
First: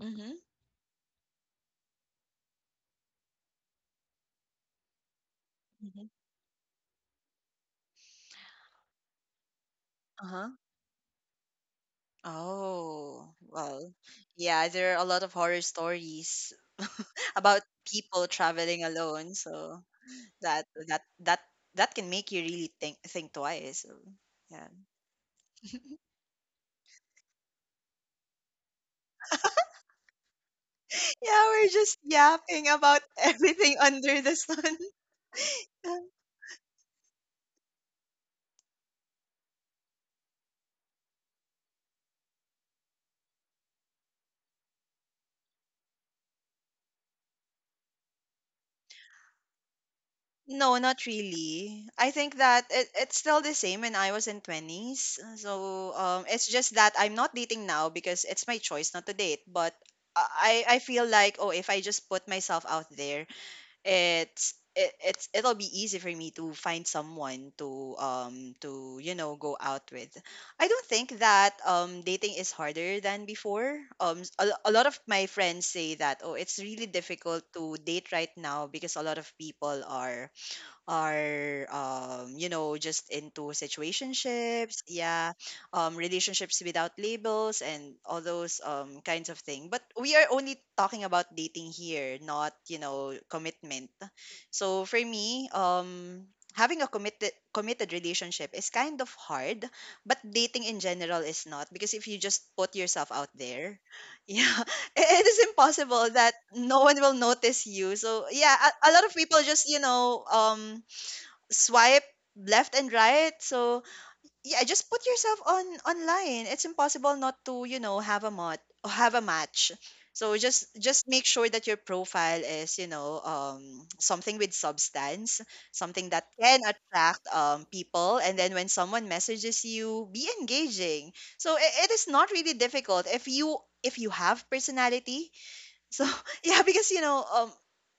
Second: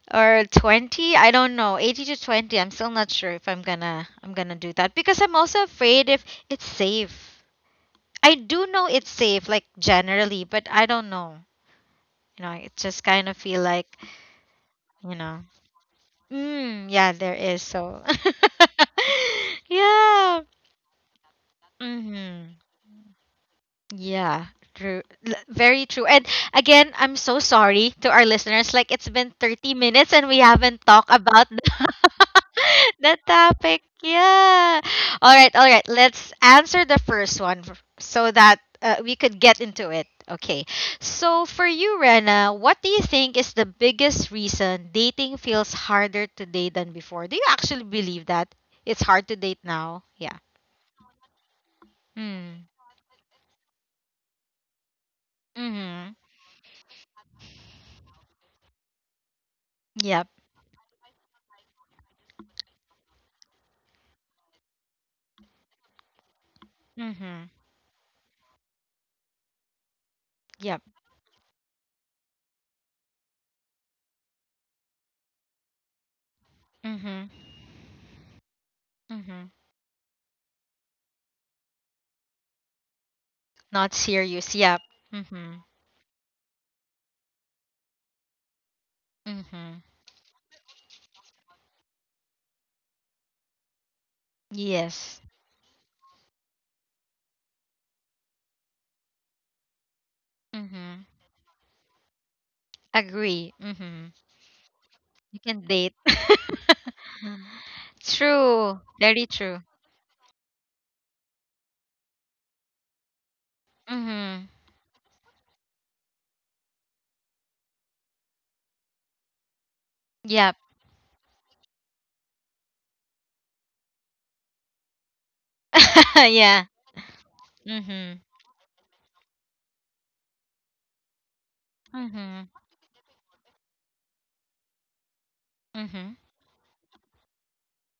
Mm-hmm. or 20, I don't know, 80 to 20. I'm still not sure if I'm gonna do that because I'm also afraid Mm-hmm. if it's safe. I do know it's safe like generally, Uh-huh. but I don't know. You know, it just kind Oh, of feel like, well, yeah, there are a you lot of know, horror stories mm, yeah there is. about So people traveling alone, so yeah. that that that that can make you Hmm. really think twice. So, Yeah, yeah. true. Very true. And again, I'm so sorry to our listeners. Like it's been 30 minutes and we haven't talked Yeah, about the, we're just yapping about the everything topic. under the sun. Yeah. All right, all right. Let's answer the first one so that we could get into it. Okay. So for you, Rena, what do you think is the biggest reason dating feels harder today than before? Do you actually believe that it's hard to date now? Yeah. No, not really. I think that Hmm. It's still the same when I was in twenties. So Mhm. It's just that I'm not dating now because it's my choice not to date. But Yep. I feel like, oh, if I just put myself out there, it's it, it's it'll be easy for me to find Mhm. someone to go out with. I Yep. don't think that dating is harder than before. A lot of my friends say that, oh, it's really Mm-hmm. difficult to date right now because a lot of Mm-hmm. people are just into Not serious. Yep. situationships, yeah, Mm-hmm. Relationships without labels and all those kinds of thing, Mm-hmm. but we are only talking about dating here, not, you know, commitment. So for Yes. me, having a committed relationship is kind of hard, but dating in Mm-hmm. general is not, because if you just put yourself out Agree. there Mm-hmm. yeah, it You is can date. impossible that no one will notice you. So yeah, True. a lot of Very people true. just, you know, swipe left and right. So Mm-hmm. yeah, just put yourself on online. It's impossible not to, you know, have a match. So Yep. Just make sure that your profile is, you know, something with substance, something that can Yeah. attract, people, Mm-hmm. and then when someone messages you, be engaging. So it is not Mm-hmm. really difficult if you have personality, so Mm-hmm. yeah, because you know,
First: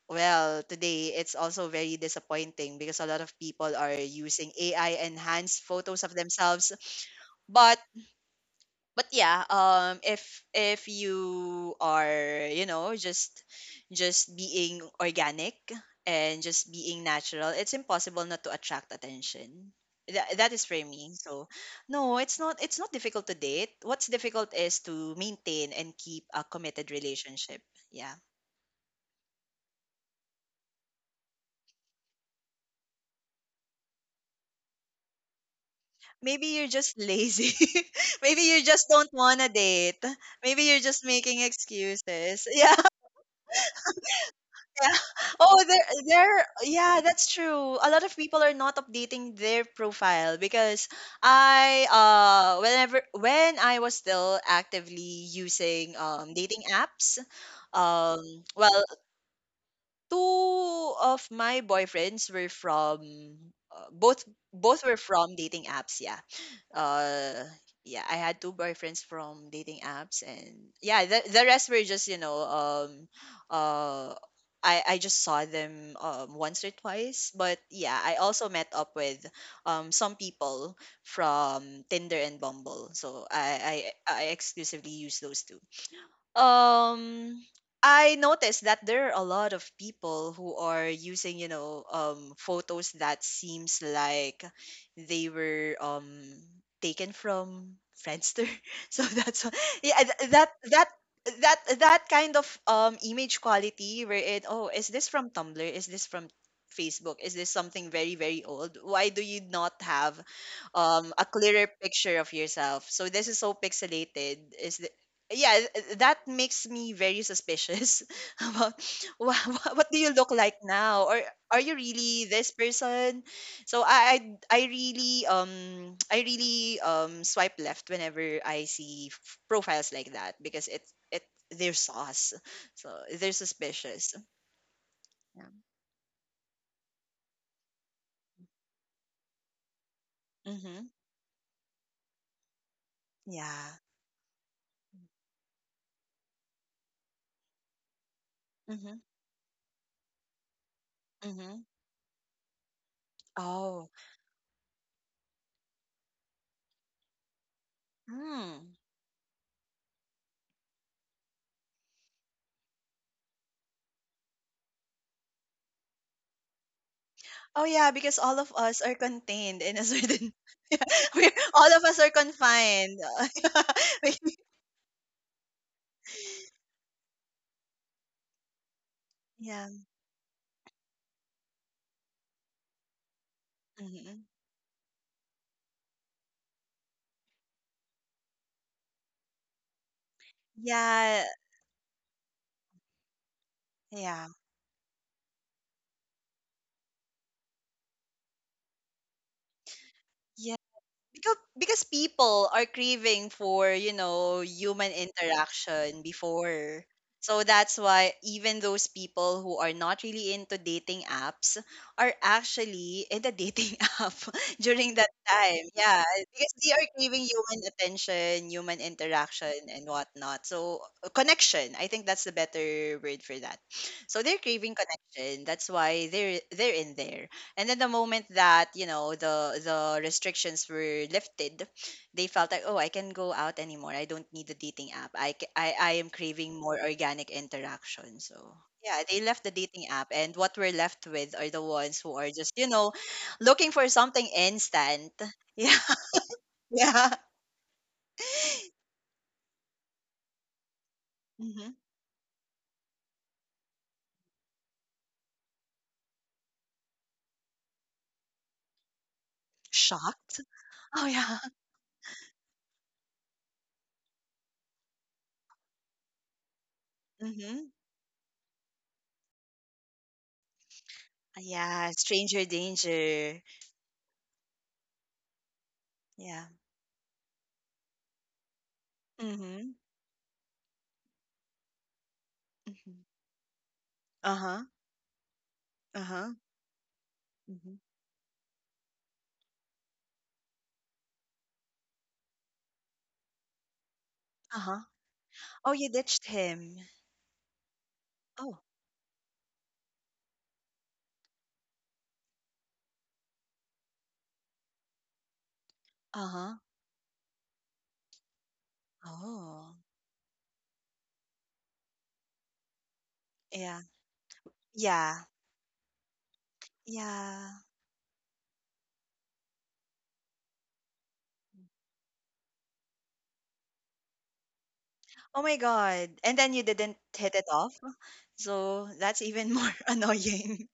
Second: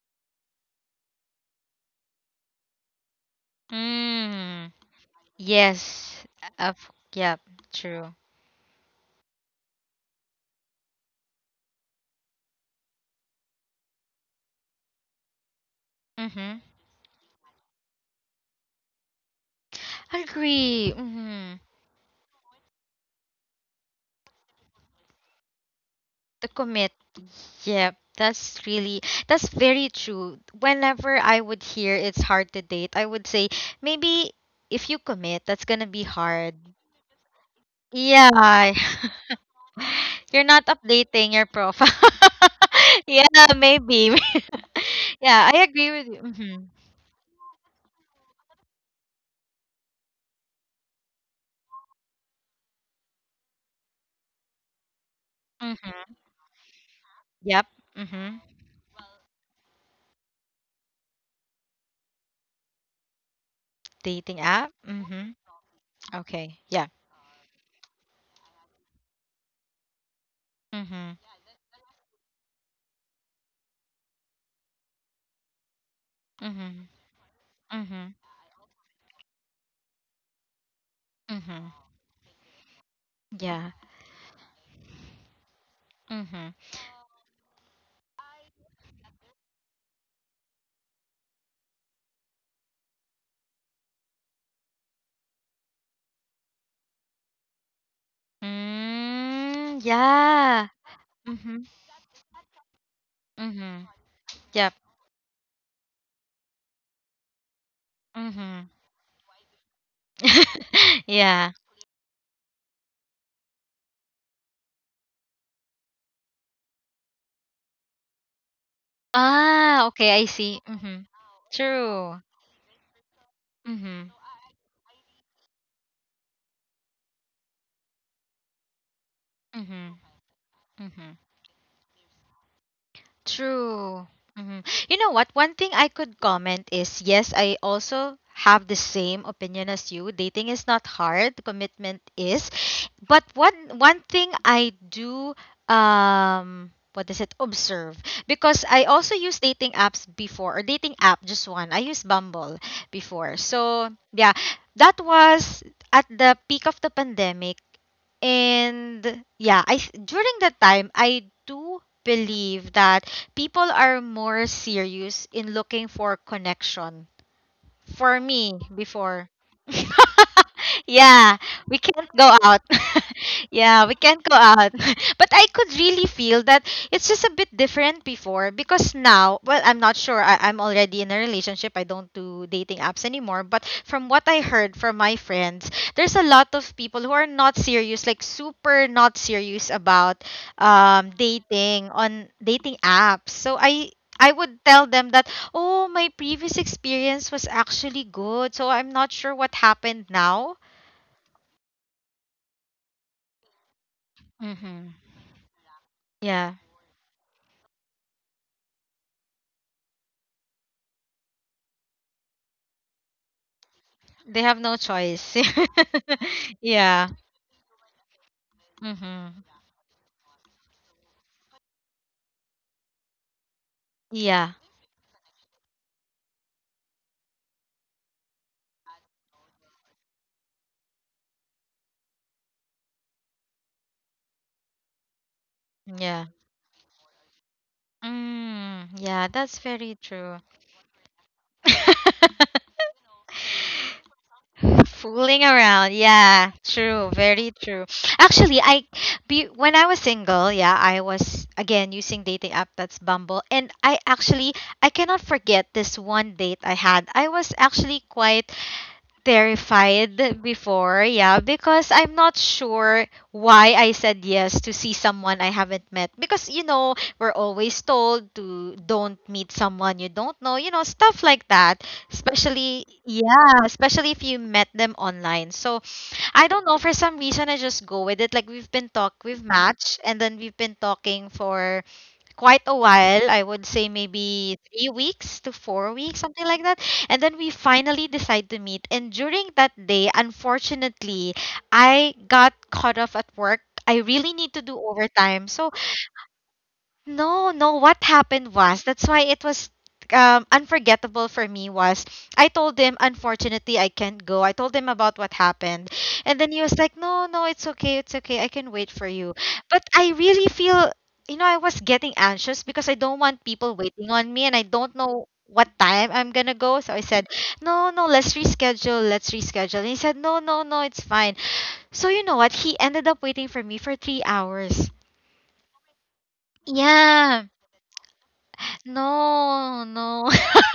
well, today it's also very disappointing because a lot of people are using Mm. AI enhanced photos of Yes. themselves. Of. Yep. But True. but yeah, if you are you know just being organic and Mm-hmm. just being natural, it's impossible not to attract attention. That is for Agree. me. So Mm-hmm. no, it's not difficult to date. What's difficult is to maintain and keep a To committed commit. relationship. Yeah, Yeah. that's really that's very true. Whenever I would hear it's hard to date, I would say maybe if you commit, that's gonna be Maybe hard. you're just lazy. Maybe you Yeah. just don't want to date. You're Maybe not you're just updating making your profile. excuses. Yeah. Yeah, maybe. Yeah. Yeah, I Oh, agree with you. there. Mhm. Yeah, that's true. A lot of people are not updating their profile because whenever when I was still actively using Mhm. Dating apps, Yep. Mhm. um, well, two of my boyfriends were from, uh, both Dating app. both were Mhm. from dating apps. Yeah, Okay. Yeah. uh yeah, I had two boyfriends from dating apps. And yeah, Mhm. The rest were just, you know, uh I just saw them, once or Mhm. twice, but yeah, Mhm. I also met up with some people Mhm. from Tinder and Bumble. So Yeah. I exclusively use those two. Mhm. um I noticed that there are a lot of people who are using, you know, photos that seems like they were taken from Friendster. So Mm, yeah, yeah. That Mhm. that kind of image Mhm. quality where it, oh, Yep. is this from Tumblr? Is this from Facebook? Is this something very very Mhm. old? Why do you not have a Yeah. clearer picture of yourself? So this is so pixelated. Yeah, that makes me very suspicious about what, Ah, what do you okay, I look like see. now, Mhm. or are you True. really this person? So Mhm. I really I really swipe left whenever I see profiles Mhm. like that because it Mhm. it they're sauce, so they're True. suspicious. Mhm. You know what? Yeah. One thing I could comment is yes, I also have the same opinion as you. Dating is Mm-hmm. not hard, commitment is. But Yeah. one thing I do, um, what is it? Observe. Because I Mm-hmm. also use dating apps before, or dating app just Mm-hmm. one. I used Bumble before. Oh. So, yeah, that was at the peak of the pandemic Hmm. and yeah, I during that time I do believe that people are more serious in looking for connection Oh yeah, because for all of me, us are before. contained in a certain. Yeah, Yeah, all we of us are can't go out. confined. Yeah, we can't We- go out. But I could really feel that it's just a bit different before because now, well, yeah. I'm not sure. I'm already in a relationship. I don't do dating apps anymore. But from Hmm. what I heard from my friends, there's a lot of people who are not serious, like super not serious about Yeah. dating on dating apps. So I Yeah. I would tell them that, oh, my previous experience was actually good, so I'm not sure what happened Yeah. now. Because people are craving for, you know, Mm-hmm. human interaction Yeah, before, so that's why even those people who are not really into dating apps are actually in the dating app they have no during that choice. time, yeah, because they are Yeah. craving human attention, human Mm-hmm. interaction, and whatnot. So, connection, I think that's the better word for that. So they're Yeah. craving connection, that's why they're in there. And then the moment that, you know, the restrictions were lifted, they felt like, oh, I can go out anymore. I don't need the dating app. I am Yeah. craving more organic interaction. So, Mm, yeah, they yeah, left the that's dating very app. And true. what we're left with are the ones who are just, you know, looking for something instant. Fooling Yeah. around. Yeah, true, Yeah. very true. Actually, I be when I was single, yeah, I was Hmm. again using dating app, that's Bumble, and I actually, I cannot forget this one date I had. I was actually quite Shocked. terrified Oh, before, yeah. yeah, because I'm not sure why I said yes to see someone I haven't met. Because, you know, we're Hmm. always told to don't meet someone you don't know, you know, stuff like that. Yeah. Stranger Especially, danger. yeah, especially if you met them online. So Yeah. I don't know, for some reason, I just go with it. Like, we've Hmm. matched, and then we've been talking for quite a Hmm. while. I would say Uh maybe huh. 3 weeks to four Uh weeks, huh. something like that. And then we Hmm. finally decide to meet. And during that day, unfortunately, I got caught off at work. I really need Uh to huh. do overtime. Oh, So you ditched him. no, no. What happened Oh, was that's why it was unforgettable for me was I told him unfortunately I can't go. I told him about what happened, and uh-huh. then he was like, "No, no, it's okay, it's okay. I can wait for you." Oh, But I really feel, you know, I was getting anxious because I don't want people yeah. waiting on me, and I don't Yeah. know what time I'm gonna go. So I said, Yeah. "No, no, let's reschedule. Let's reschedule." And he said, "No, no, no, it's fine." So you know what? He ended up waiting for me for 3 hours. Oh my God. And then you didn't hit it Yeah. off. So that's even more No, no. annoying.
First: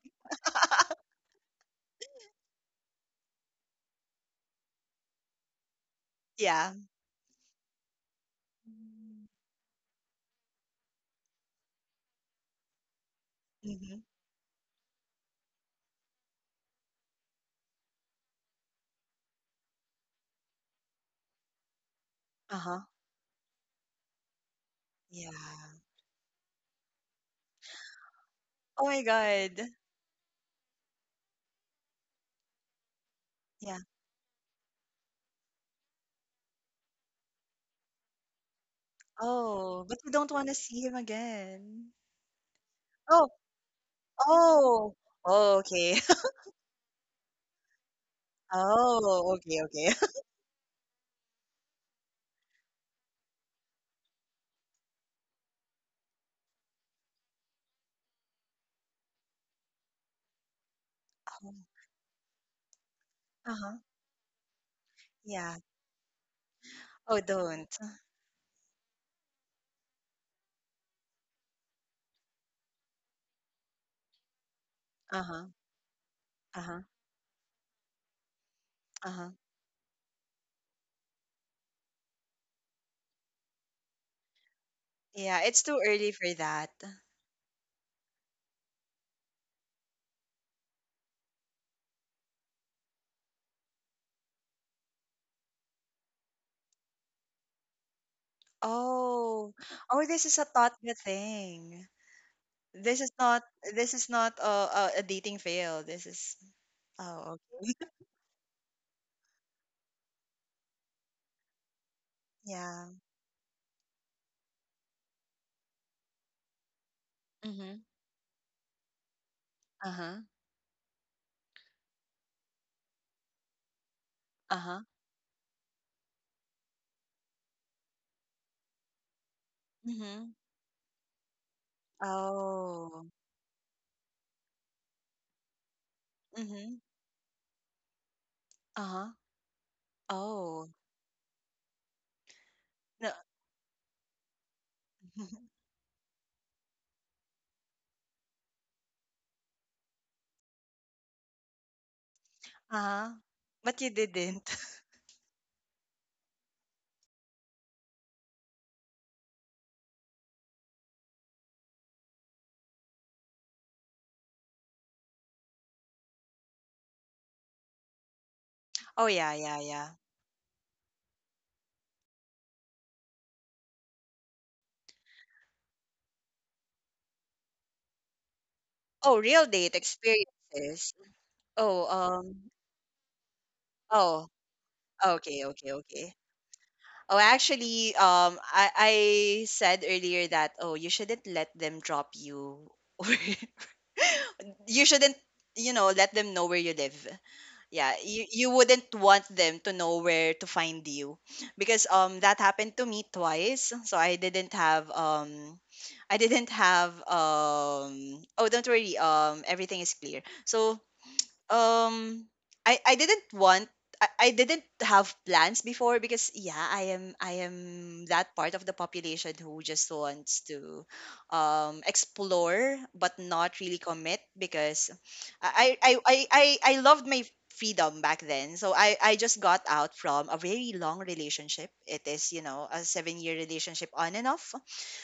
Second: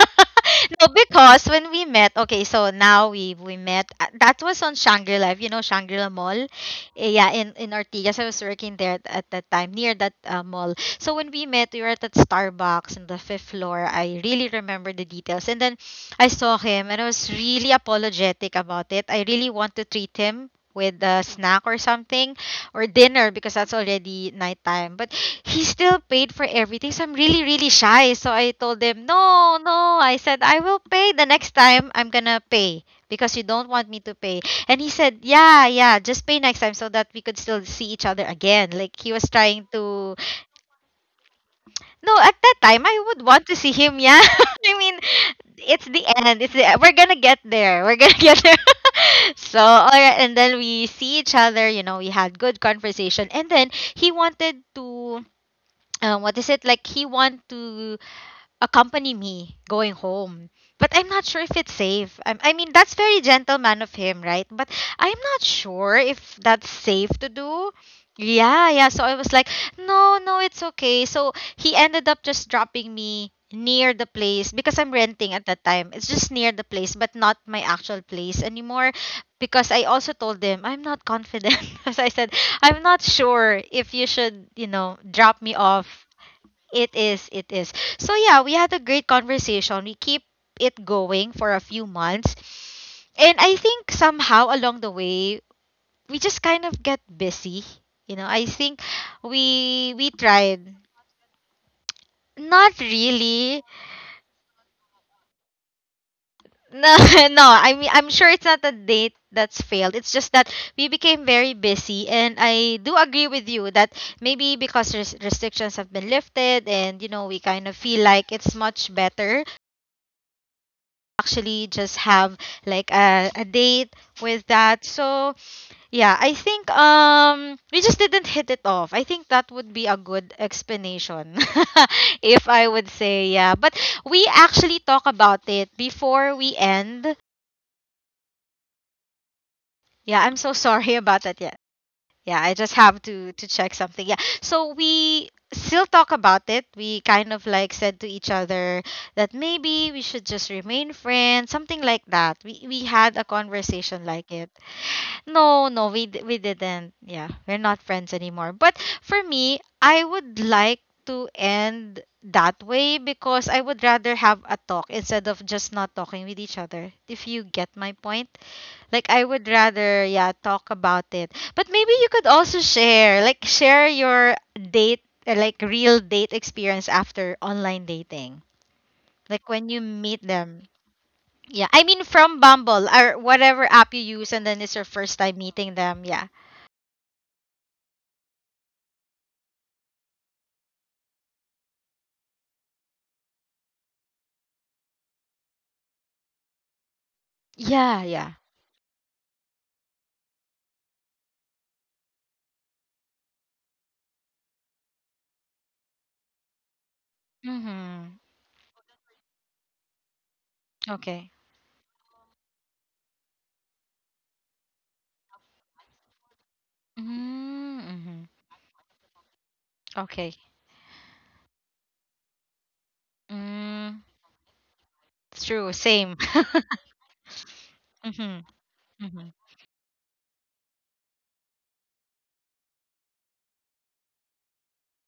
No, because when we met, okay, so now we met. That was on Shangri-La, you know, Shangri-La Mall. Yeah. Yeah, in Ortigas, I was working there at that time near that mall. So when we met, we were at that Starbucks on the fifth floor. Mm-hmm. I really remember the details. And then I saw him, and I was really apologetic about it. I really want to treat him with a snack or something Uh-huh. or dinner because that's already nighttime. But Yeah. he still paid for everything. So I'm really, really shy. So I told Oh my him, no, God. no. I said, I will pay the next time I'm going to pay because you don't Yeah. want me to pay. And he said, yeah, yeah, just pay next time so that we could still see each other again. Like he was trying Oh, but you to, don't want to see him again. no, at that time, I would Oh, want to see him. Yeah. I oh. mean, Oh, it's okay. the end. It's we're going to get there. We're going to get there. Oh, okay, All okay. right. And then we see each other, we had good conversation. And then he wanted to what is it like he want to accompany me going home, but I'm not sure if it's safe. I mean, that's very Uh-huh. gentleman of him, right? But I'm not Yeah. sure if that's safe Oh, to do. don't. Yeah, so I was like, no, it's okay. So he ended up just dropping me near the place because I'm renting at Uh-huh. that time. It's just near the Uh-huh. place, but not my actual place anymore, Uh-huh. because I also told him I'm not confident, as I said, I'm not sure if you should, you know, Yeah, drop me it's too off. early for that. It is, it is. So yeah, we had a great conversation. We keep it going for a few months. And I think somehow along the way, we just kind of get busy. You know, I think Oh. we Oh, we this is a tried. Totga thing. Not This is not really. this is not a a dating fail. This is No, oh no. okay. I mean, I'm sure it's not a date that's failed. It's just that we became very busy, and I Yeah. do agree with you that maybe because restrictions have been lifted, and you know, we kind of Mhm. feel like it's much better Uh-huh. actually just have like a date with Uh-huh. that. So yeah, I think we just didn't hit it off. I think that would be a good Mhm. explanation if I would Oh. say, yeah. But we actually talk about it before we Mhm. end. Uh-huh. Yeah, I'm so Oh. sorry about that. Yeah. Yeah, I just have No. to check something. Yeah, so we still talk about it. We kind of like said to each other that maybe we should just remain friends, something like that. We Uh-huh. had a But you conversation like it. didn't. No, we didn't. Yeah, we're not friends anymore. But for me, I would like to end that way because I would rather have a talk instead of just not talking with each other, if you get my point. Oh Like, I yeah, would yeah, yeah. rather, yeah, talk about it. But maybe you could also share, like share your date, like real date experience after online dating. Oh, real Like when date you meet them. experiences. Yeah. I Oh, mean, from um. Bumble or whatever app you Oh, use, and then it's your first time okay, okay, meeting them. okay. Yeah. Oh, actually, I said earlier that, oh, you shouldn't let them drop you, or you shouldn't, you know, let them know where you live. Yeah, Yeah, yeah. you wouldn't want them to know where to find you, because that happened to me twice. So I didn't have Mhm. Oh, don't worry. Everything is clear. So Okay. um I didn't want I didn't have plans before because yeah, I Mm, am mhm. that part of the population who just Okay. wants to explore but not really Mm, commit because it's true, I I I same. I, I I loved my freedom back Mhm. then. So I Mhm. just got out from a very long relationship. It is, you know, a seven year relationship on and off.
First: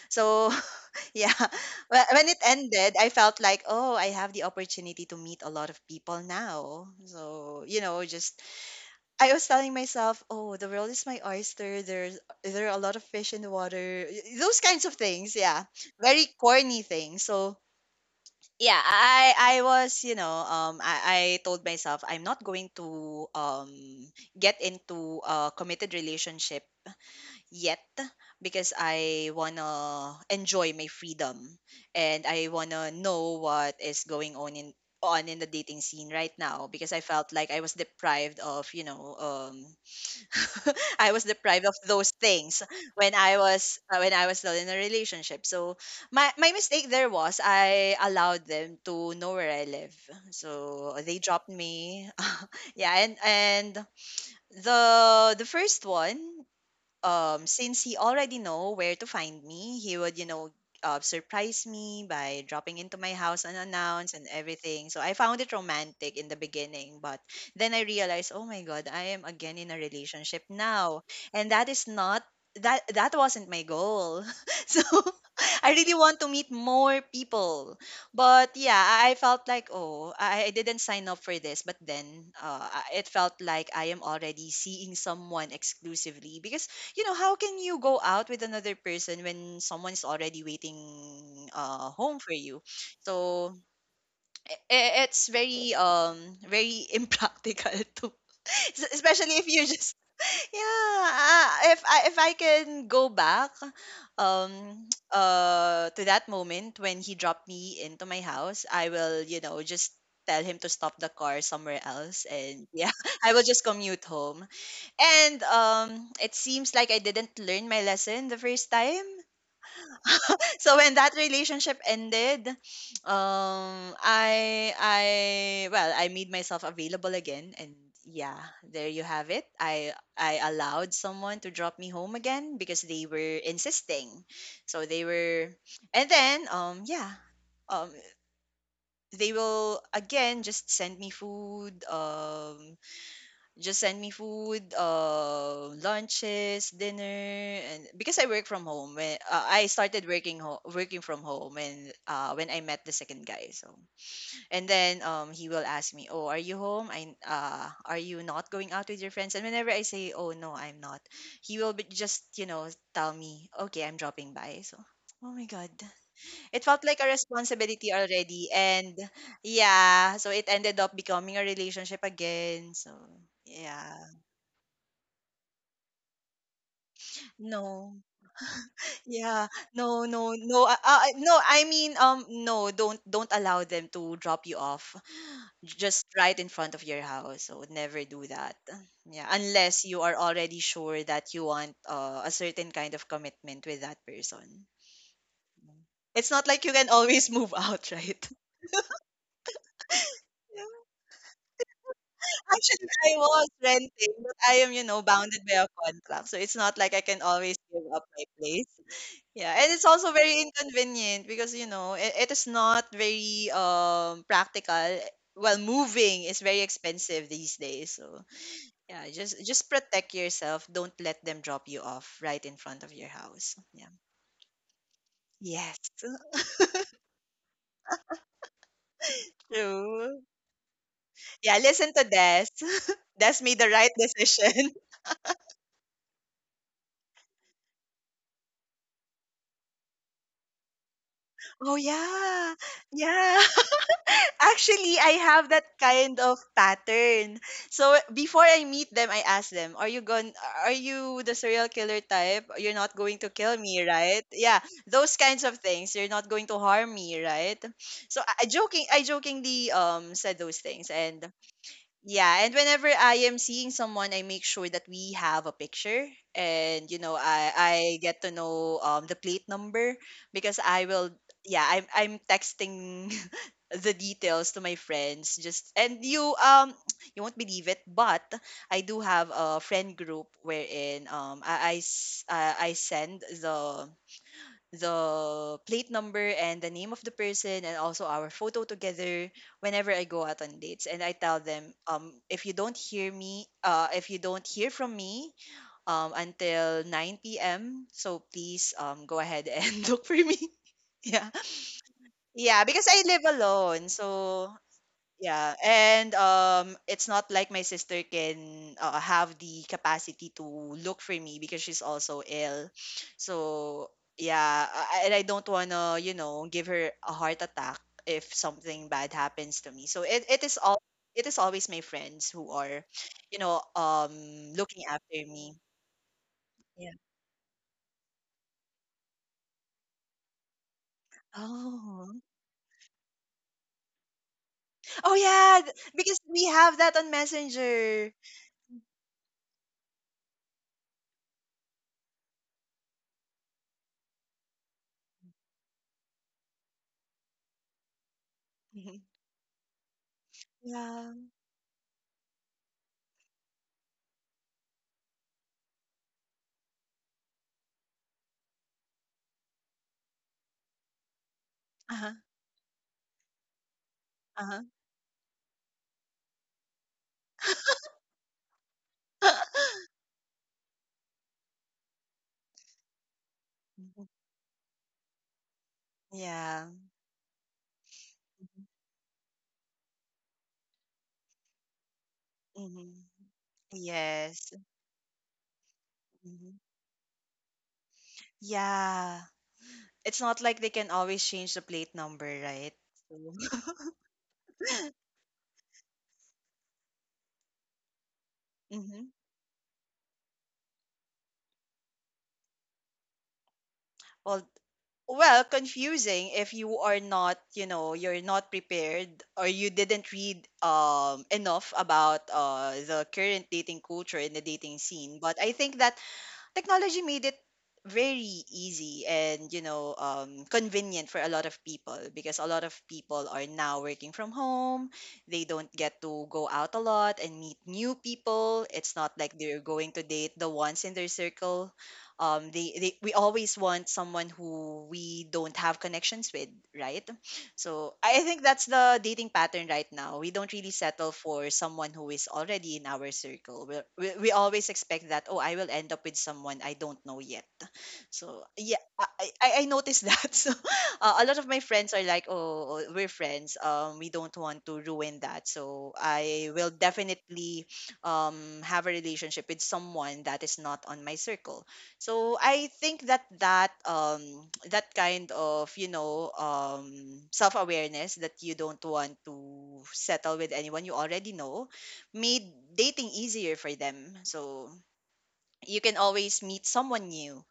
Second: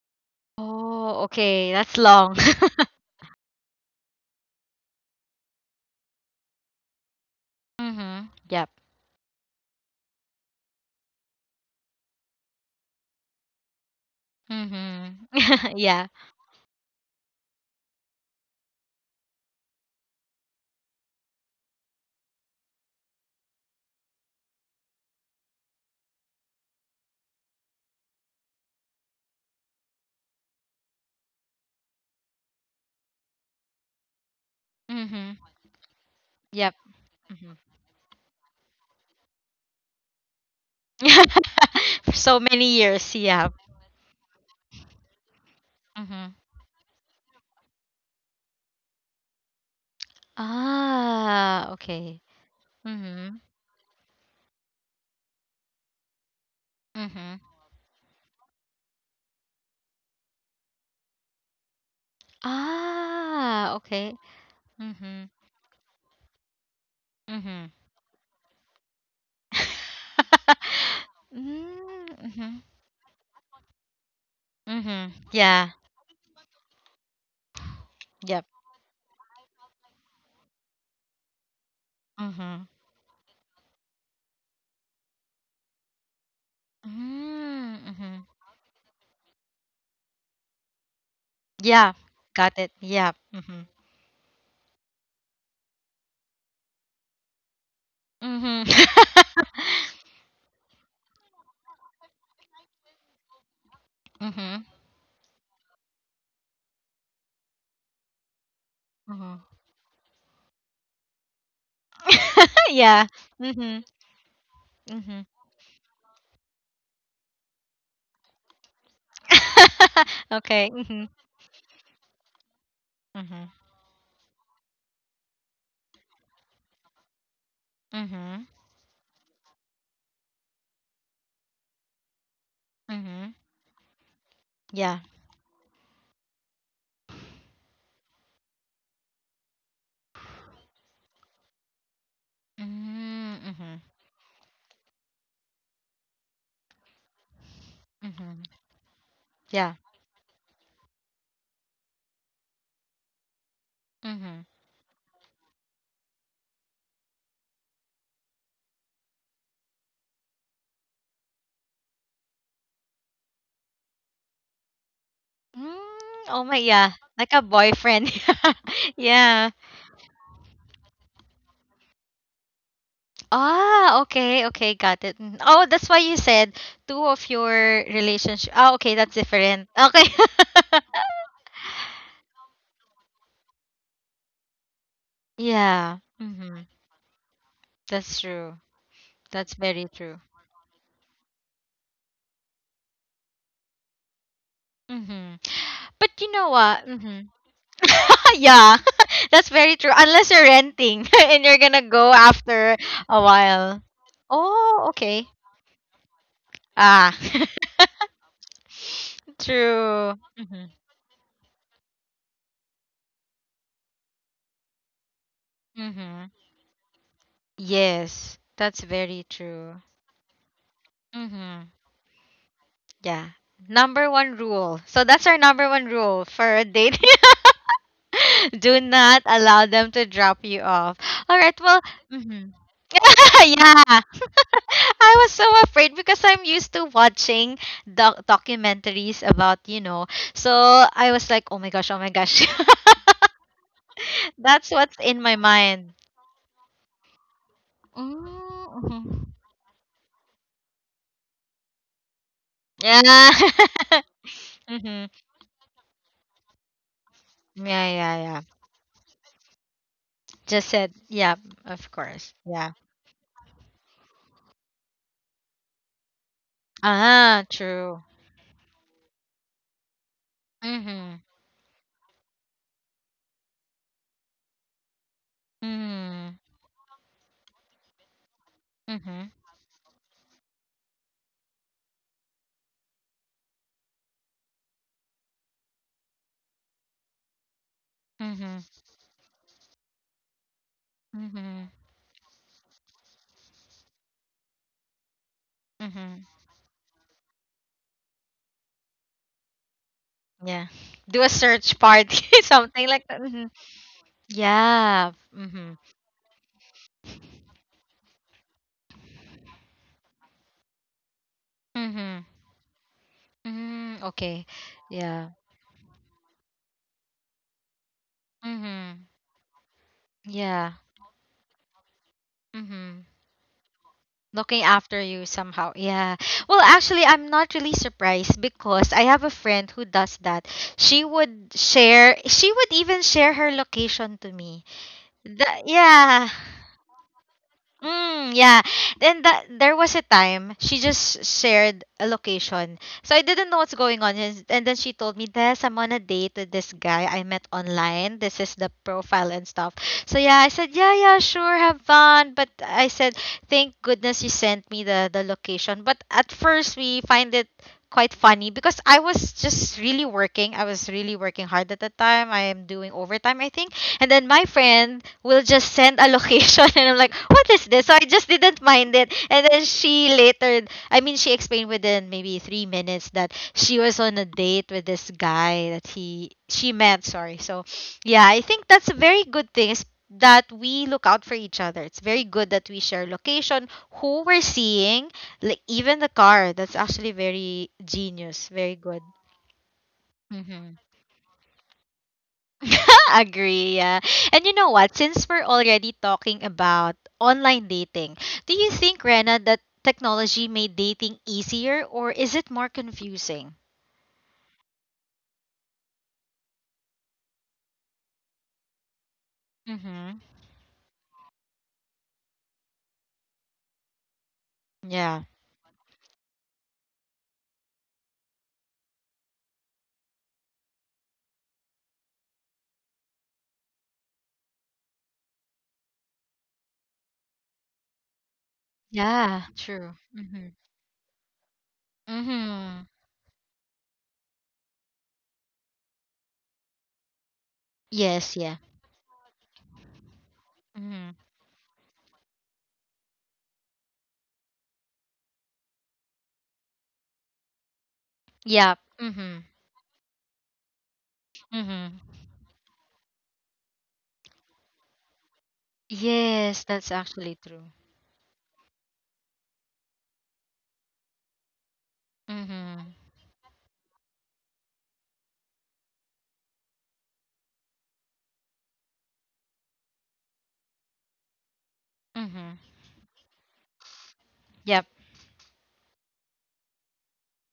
So Oh, yeah. okay. That's Well, when it long. ended, I felt like, oh, I have the opportunity to meet a lot of people now. So, you know, Mhm. just Yep. I was telling myself, oh, the world is my oyster. There are a lot of fish in the water. Those kinds of Mhm. things, yeah. Yeah. Very corny things. So, yeah, I was, you know, I told myself I'm not going to get into a committed relationship yet because I wanna enjoy my freedom, and I wanna know what is going on in Mm-hmm. the dating scene right now, Yep. because I felt like Mm-hmm. I was deprived of, you know, I was deprived of those For so things many years, when I yeah. was, when I was still in a relationship. So Mm-hmm. My mistake there was I allowed them to know where I live, so they dropped Ah, me okay. yeah. Mm-hmm. and The first one, Mm-hmm. Since he already know where to find me, he would, you know, surprise me by dropping into my house Ah, unannounced okay. and everything. So I Mm-hmm. found it romantic in the beginning, but Mm-hmm. then I realized, oh my God, I am again in a relationship now, and that is not Mm-hmm. that that wasn't my goal. So Mm-hmm. Yeah. I really want to meet more people, Yep. but yeah, I felt like, oh, I didn't sign up for this. But then, Mm-hmm. I- it felt like I am already seeing someone exclusively because, you know, how can you go Mm-hmm. out with another person when someone's already waiting, Yeah. home for Got you? it. Yeah. So Mm-hmm. I- it's very very impractical to, Mm-hmm. especially if you just yeah, ah, if I can go back Mm-hmm. To that moment when he dropped me into my house, I will, Mm-hmm. you know, just tell him to stop the car somewhere else, and yeah, Yeah. I will just Mm-hmm. commute home. Mm-hmm. And it seems like I didn't learn my lesson the first time. Okay. So when Mm-hmm. that relationship ended, Mm-hmm. I well, I made myself available again, and yeah, Mhm. there you have it. I allowed someone to drop me home again because they Mhm. were insisting. So Yeah. they were, and then yeah um they will again Mm, just mhm. send me food, lunches, dinner, and because I Mhm. work from home, I Yeah. started working from home, and when I met the second guy. So, Mhm. and then he will ask me, "Oh, are you home? I are you not going out with your friends?" And whenever I say, "Oh no, I'm not," he will be just tell me, "Okay, I'm dropping by." So. Oh my God. Mm, oh my, It felt yeah. like a Like a responsibility boyfriend. already, and Yeah. yeah, so it ended up becoming a relationship again. So, Ah, yeah. okay, okay, got it. Mm. Oh, that's why you said two of your No. relationship. Oh, okay, that's Yeah. different. Okay. No, no, no. No, I mean, no, don't allow them to drop you off Yeah. just right in Mhm. front of your house. So never That's do that. true. Yeah, That's unless very you are true. already sure that you want a certain kind of commitment with that person. Mhm. But you It's not know like you what? can Mhm. always move out, right? Yeah, that's very true. Unless you're renting and you're gonna go after Actually, I a was while. renting, but I am, you Oh, know, okay. bounded by a contract. So it's not like I Ah, can always give up my place. Yeah, and it's also true. very Hmm. inconvenient because it is not very practical. Well, moving Hmm. is very expensive these days. So Yes, that's yeah, very just true. protect yourself. Don't let them drop Hmm. you off right in front of your Yeah. house. Yeah. Number one rule. So that's our number Yes. one rule for a date. Do not allow them to True. drop you off. All right. Yeah, Well. listen to Des. Mhm. Des made the right Yeah. decision. I was so afraid because I'm used to watching documentaries about, you know. So I was like, oh my Oh gosh, oh my gosh. yeah. Yeah. That's Actually, what's I in my have that mind. kind of pattern. So before I meet them, I Mm-hmm. ask them, "Are you going? Are you the serial killer type? You're not going to Yeah. kill me, right? Yeah, Hmm. those kinds of things. You're not going to harm me, right?" Yeah, So yeah, I yeah. I joking, I jokingly um said those Just things, said, and yeah, of course. yeah, and Yeah. whenever I am seeing someone, I make sure that we have a picture, and you know, Ah, I true. get to know the plate number because I will. Mm-hmm. Yeah, I'm texting the details to my friends. Just and you Mm-hmm. You won't believe it, but I do have Mm-hmm. a friend group wherein I send the plate number and the name of the person, and also our Mm-hmm. photo together whenever I go out on dates. And I tell Mm-hmm. them, if you don't hear from me Mm-hmm. until 9 p.m., so please go ahead and look for me. Yeah. Do a yeah. search party, Yeah, because something I like that. live Hmm. alone. So Yeah. yeah, Mm-hmm. and it's not like my sister can have the capacity to look for me because she's also Mm-hmm. ill. So Mm, okay. yeah, and I Yeah. don't wanna, you know, give her a heart attack if something Mm-hmm. bad happens to me. So Yeah. It is always my friends who are, Mm-hmm. you know, Looking looking after after you me. somehow. Yeah. Well, Yeah. actually, I'm not really surprised because I have a friend who does that. Oh. She would even share her location to me. Oh The, yeah, because yeah. we have that on Messenger. Mm, yeah. Then that there was a time she just shared a location. So I didn't know what's going on. And then she told me, Des, I'm on a date with this guy I met online. This is the profile and stuff. So yeah, I said, yeah, Yeah. yeah, sure, have fun. But I said, thank goodness you sent me the location. But at first we find it quite funny because I was just really working. I was really working hard at the Uh huh. time. I am doing overtime, I think. And then Uh my huh. friend will just send a location, and I'm like, what is this? So I just didn't mind it. And then she later, I mean, she explained within maybe 3 minutes that she was on a date with this guy that he yeah. she met. Sorry. So yeah, I think that's a very good thing. Is that we look out for each other. It's very good that we Mhm. share location, who we're Yes. seeing, like even the car. Mhm. That's actually very genius. Very good. Yeah. It's not like they Mhm. can always change the plate number, right? So, Agree, yeah. And you know what? Since we're already talking about online dating, do you think, mhm. Rena, that technology made dating easier or is it more confusing? Well, well, confusing if you're not prepared or you didn't Mm-hmm. read enough about the current dating culture in the dating scene. Yeah. But I think that technology made it very easy, and convenient for a lot of people because a lot of people are now working from home. They don't get to go out a lot and meet new people. It's not like Yeah, they're true. going to date Mm-hmm. the ones in their circle. Mm-hmm. They We always want someone who we don't have connections with, right? So I Yes, think yeah. that's the dating pattern right now. We don't really Mm-hmm. settle for someone who is already in our circle. We always expect that, oh, I will end up with someone I don't know yet. So Yeah. yeah, Mm-hmm. I noticed that. So a lot of my friends Mm-hmm. are like, oh, we're friends. We don't want to ruin that. So I Yes, will that's actually definitely true. Have a relationship with someone that is not on my circle. So I Mm-hmm. think that that kind of, self awareness, that you don't want to settle with anyone you already know made Mm-hmm. dating easier for them. So Yep. you can always meet someone new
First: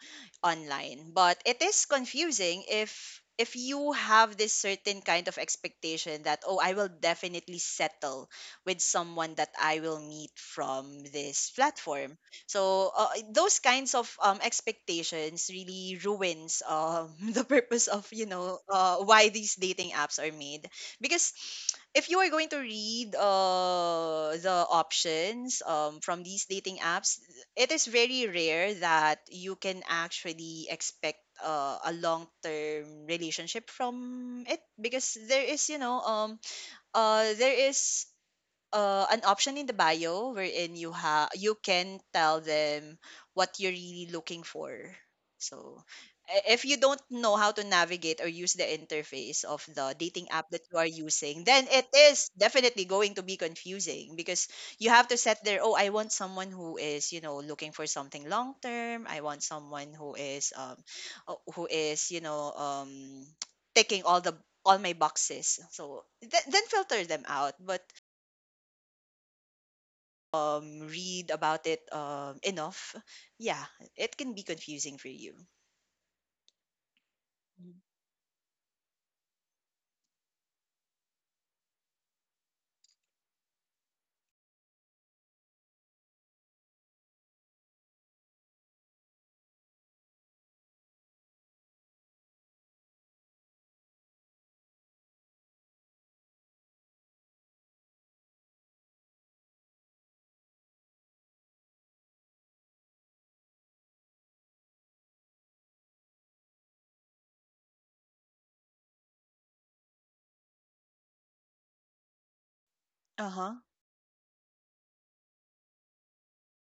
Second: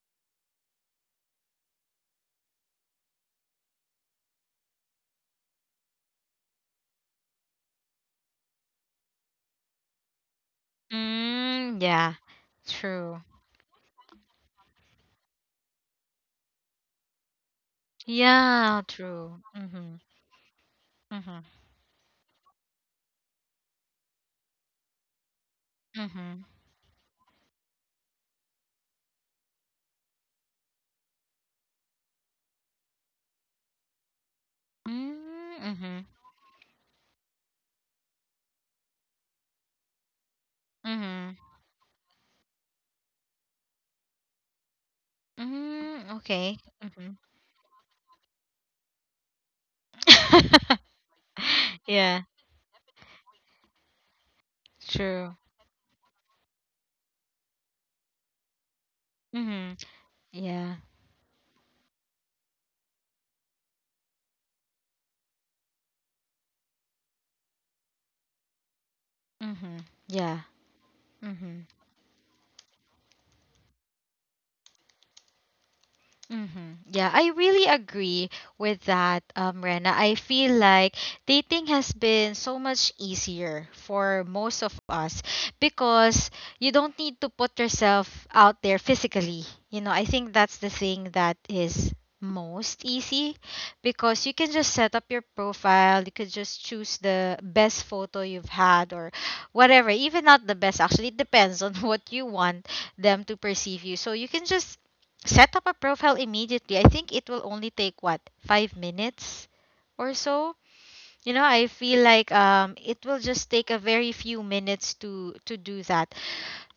online, but it is confusing if you have this certain kind of expectation that, oh, I will definitely settle with someone that I will meet from this Mm, platform. yeah. So True. those kinds of expectations really ruins the purpose of, Yeah, why true. these dating Mm-hmm. apps are made. Because Mm-hmm. if you are going to read the options from Mm-hmm. these dating apps, it is very rare that you can actually expect a long term relationship from it, because Mm, mhm, there is an option in the bio wherein mhm. you can tell them what you're really looking for. So Mm, okay. if you don't Mhm. know how to navigate or use the interface of the dating app that you are using, then it Yeah, is definitely going to be confusing, because you have to true. set there, oh, I want someone who is, you know, looking for something long term. I want Mhm. someone Yeah. Who is, you know, taking all my boxes. So then filter them out. But Mhm. Yeah. Read Mhm. about it enough, yeah, it can be confusing for you. Mm-hmm. Yeah, I really agree with that, Rena. I feel like dating has been so much easier for most of us because you don't need to put yourself out there physically. You know, I think that's the thing that is most easy because you can just set up your profile, you could just choose the best photo you've had or whatever, even not the best, actually, it depends on what you want them to perceive you. So you can just set up a profile immediately. I think it will only take what, 5 minutes or so? You know, I feel like it will Uh just huh. take a very few minutes to do that.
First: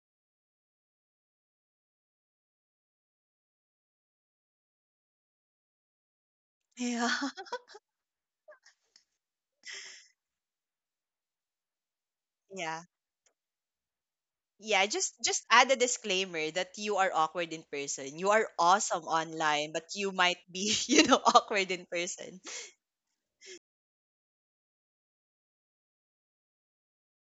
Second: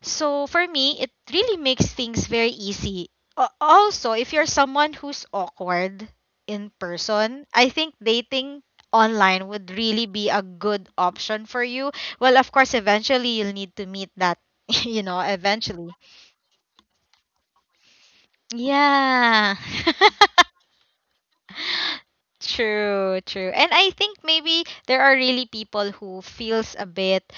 So for me, it really makes things very easy. A- Also, if you're someone who's awkward in Yeah. person, I think dating online would really be a good option for you. Well, of course, Yeah. eventually you'll need to meet that, Yeah, you just know, just add a eventually. disclaimer that you are awkward in person. You are awesome Yeah. online, but you might be, you know, awkward in person. True, true. And I think maybe there are really people who feels a bit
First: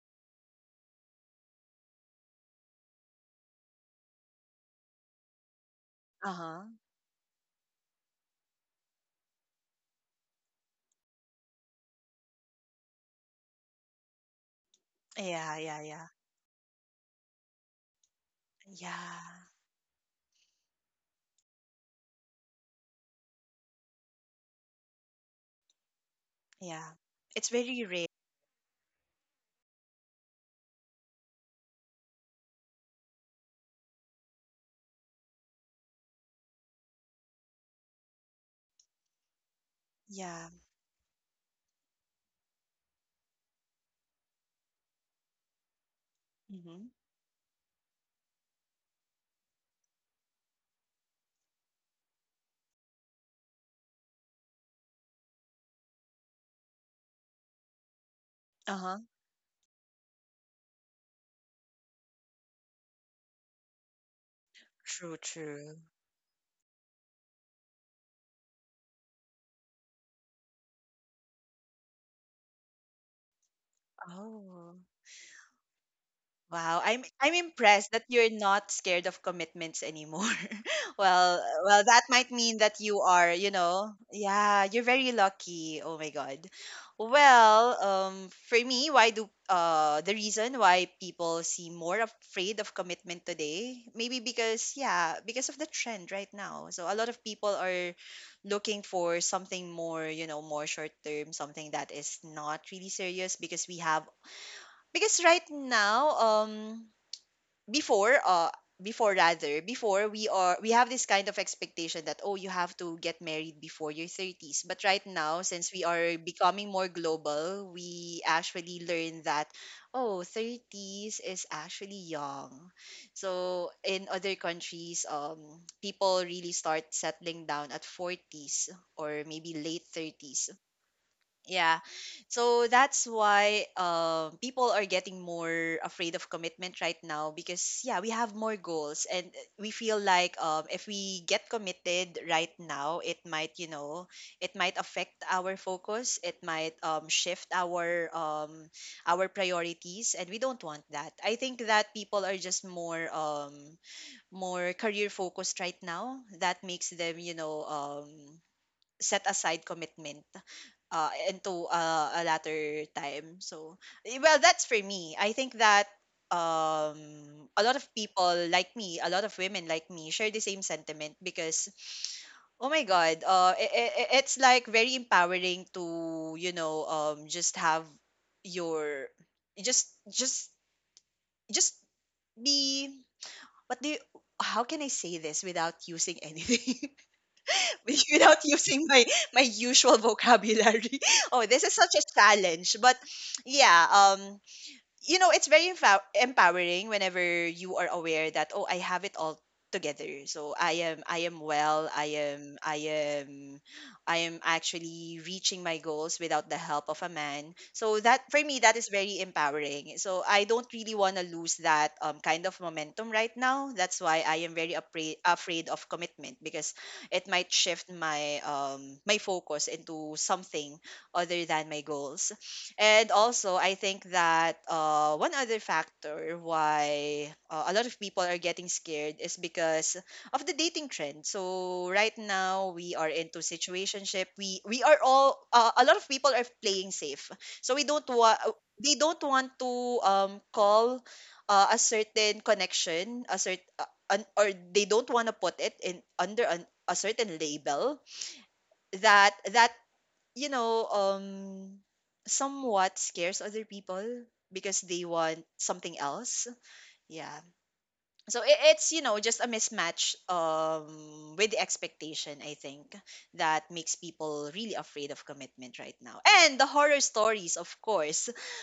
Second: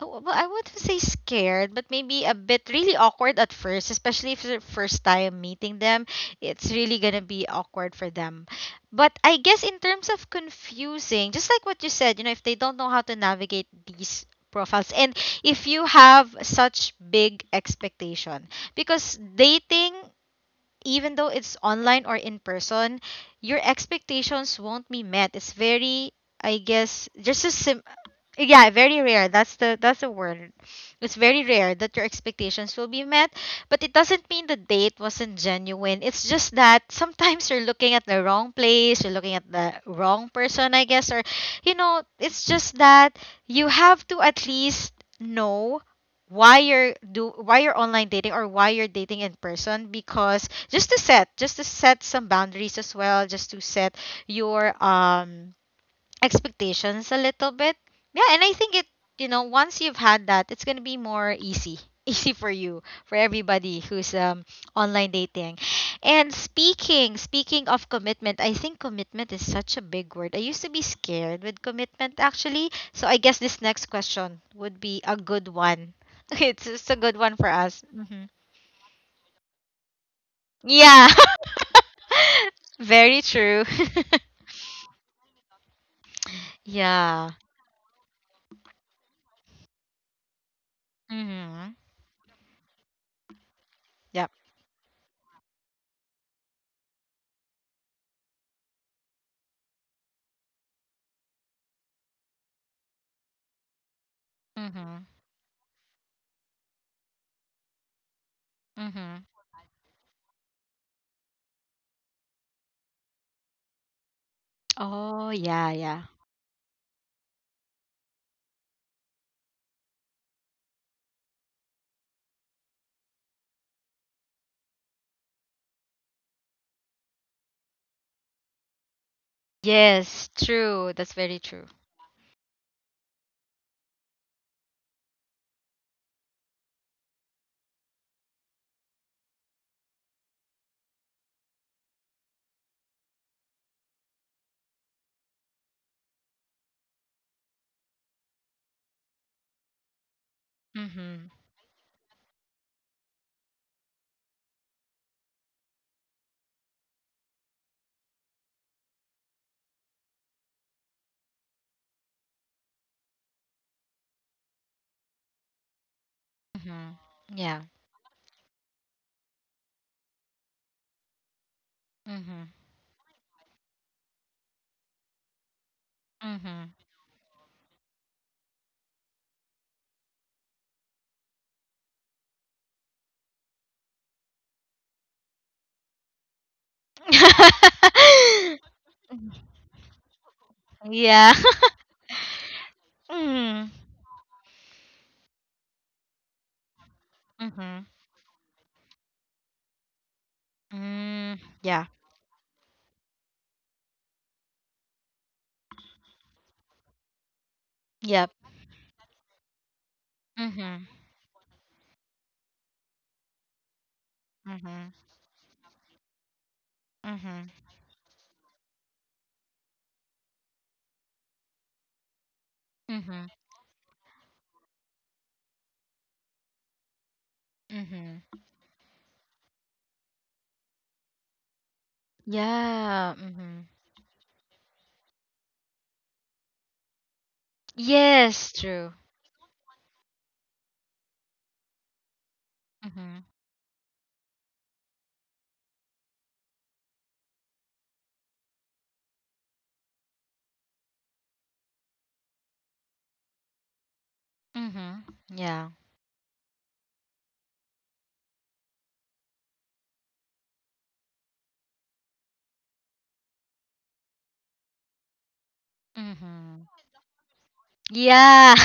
oh, well, I wouldn't say scared, but maybe a bit really awkward at first, especially if it's first time meeting them. Uh-huh. It's really gonna be awkward for them. But I guess in terms of confusing, just like what you said, you know, if they don't know how to navigate these profiles, and Yeah, if yeah, you yeah. have such big expectation, because Yeah. dating, even though it's online or in person, your expectations won't be met. It's very, I Yeah. guess, just It's a sim. very rare. Yeah, very rare. That's the word. It's very rare that your expectations will be met, but it doesn't mean the date wasn't genuine. It's just that sometimes you're looking at the wrong place, you're looking at the wrong Yeah. person, I guess, or you know, it's just that you have to at least know why Mm-hmm. you're online dating or why you're dating in person, because just to set some boundaries as well, just to set your expectations a little bit. Yeah, and I think it, Uh-huh. you know, once you've had that, it's going to be more easy. Easy for you, for everybody who's online True, dating. true. And speaking of commitment, I think commitment is such a big word. I used to be scared with commitment actually. So I guess this next question Oh. would be a good one. It's Wow, just a I'm good I'm one for us. impressed that Hmm. you're not scared of commitments anymore. Yeah. Well, that might mean that you Very are, you true. know, yeah, you're very lucky. Oh my God. Yeah. Well, for me, why do the reason why people seem Mhm. more afraid of commitment today? Maybe Yep. because because of the trend right now. So a lot of people are looking for something more, you know, more short term, something that is not really serious, because we have Mhm. because right now, before uh before Mhm. rather before we are we have this kind of expectation that, oh, you have to get married before your 30s. But right Oh, now, since yeah, we yeah. are becoming more global, we actually learn that, oh, 30s is actually young, so in other countries, people really start settling down at 40s, or maybe late Yes, 30s, true. That's very true. yeah. So that's why people are getting more afraid of commitment right now, because yeah, we have more goals, and we feel like if we get committed right now, it might, you know, it might affect our focus. It might shift our priorities, and we don't want that. Mm-hmm. I think that people are just more career focused right now. That makes them, you know, set aside commitment into a latter time. So, well, that's for me. I think that Mm-hmm. Yeah. a lot of people like me, a lot of women like me, share the same sentiment, because, Mm-hmm. oh my God, it's like very empowering to, you Mm-hmm. know, just have your, just, just, just be, what do you, how can I say this without using anything? without using my usual vocabulary. Yeah. Oh, this is such a challenge. But Mm. yeah, um it's very empowering whenever you Mm-hmm. are aware that, oh, I have it all together. So I am I Mm. am Yeah. well. I am actually reaching my goals without the help of a man. So that, Yep. for me, that is very empowering. So I don't Mm-hmm. really want to lose that kind of momentum right now. That's why I am very Mm-hmm. afraid of commitment, because it Mm-hmm. might shift my focus into something other than my goals. And Mm-hmm. also, I think that one other factor why a lot of people are Mm-hmm. getting scared is because of the dating trend. So right now we are Yeah. into Mm-hmm. situationship. We are all A lot of people are playing safe. So we don't want Yes, true. they don't want to call a certain Mm-hmm. connection, or they don't want to put it in under a certain label that you know, somewhat scares other people because Mm-hmm. they want Yeah. something else. Yeah. So it, it's, you know, just a mismatch with the expectation, I think, that makes people really afraid of commitment right now. And Mm-hmm. the horror stories, of course. Yeah.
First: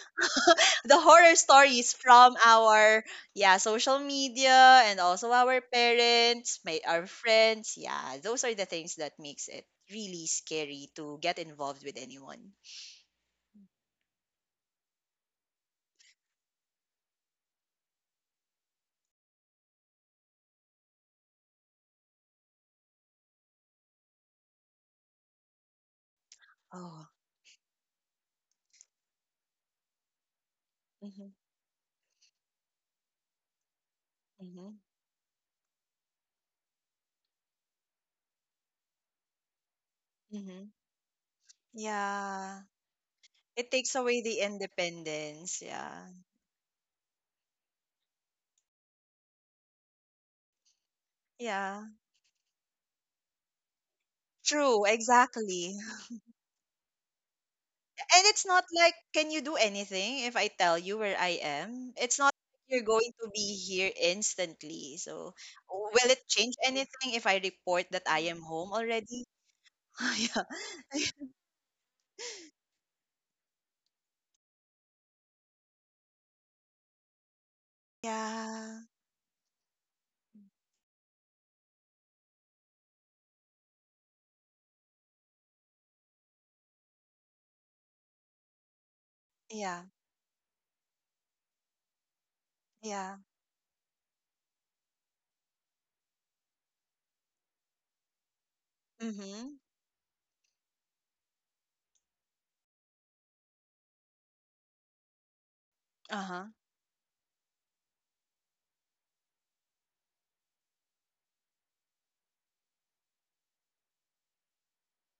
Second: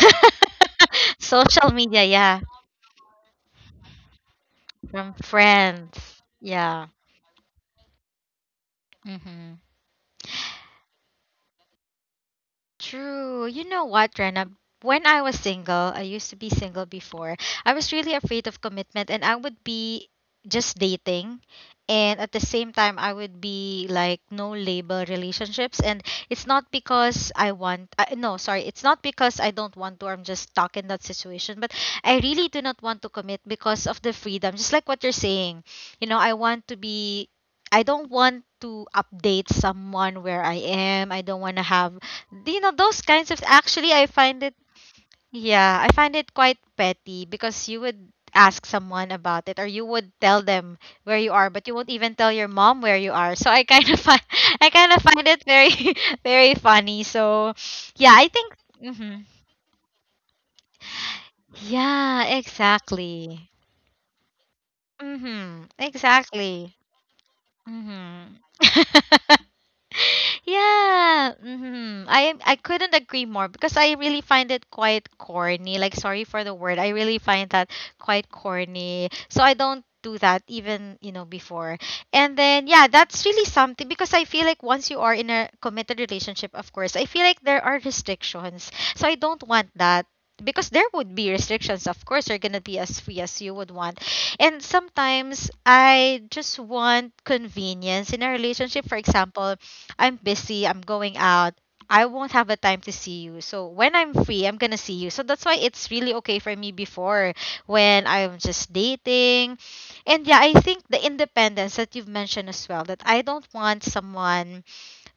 The horror Social stories media, from yeah. our, yeah, social media, and From also our friends. parents, Yeah. our friends. Yeah, those are the things that makes Mm-hmm. it really scary to get involved with anyone. True. You know what, Rena? When I was single, I used to be single before. I was really afraid of commitment, and I would be just dating. And at the same time, I would be like no label relationships. And it's not Oh. because I want, no, sorry, it's not because I don't want to, or I'm just stuck in that Mhm, situation. But I really do not want to commit because of the freedom. Just mhm, like what you're saying, you know, I want to be I don't want to update someone where I mhm. am. I don't want to have Yeah. you know those kinds of It takes actually I away the find it independence. yeah, I Yeah. find it quite petty because you would ask someone about it or you would tell them where you are, but you Yeah. won't even tell your mom where you are. So I kind of find I True, kind of find it very exactly. very funny. So yeah, And I it's think not like, mhm. can you do anything if I tell you where I am? It's Yeah, not like you're going to exactly. be here instantly. So Mhm. will it change Exactly. anything if I report that I am Mhm. home already? yeah. Yeah. I couldn't agree more because I really find it quite corny. Like sorry for the word. I really find that quite Yeah. corny. So I don't do that even before. And then yeah, that's really something because I feel like once you are in a committed relationship, of course, I feel like there are restrictions. So I don't want Yeah. that. Because there would be restrictions, of course, you're gonna be as Yeah. free as you would want. And sometimes I just want convenience in a relationship. For example, Mhm. I'm busy, I'm going out. I won't have a time to see you. So when I'm free, I'm gonna see you. So that's why it's really okay Uh-huh. for me before when I'm just dating. And yeah, I think the independence that you've mentioned as well, that I don't want someone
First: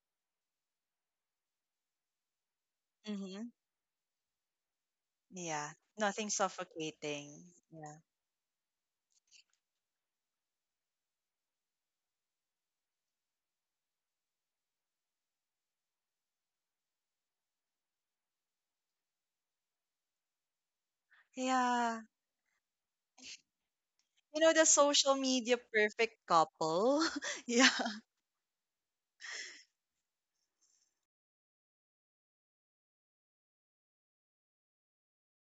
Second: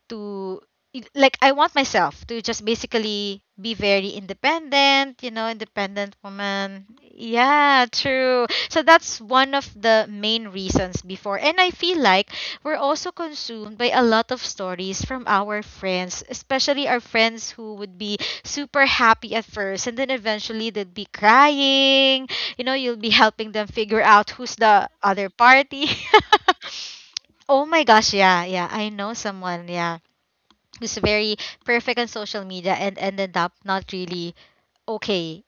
to like I want myself to just basically Mhm. be very independent, Yeah. independent Nothing woman. suffocating. Yeah, Yeah. true. So that's one of the main reasons before. And I feel like we're also consumed by a lot of stories from our friends, especially our friends who would be super happy at first and then eventually they'd be Yeah. crying. You'll be helping them figure out You know, who's the the social other media party. perfect couple. Oh yeah. my gosh, yeah, yeah. I know someone, yeah, who's very perfect on social media and ended up not really okay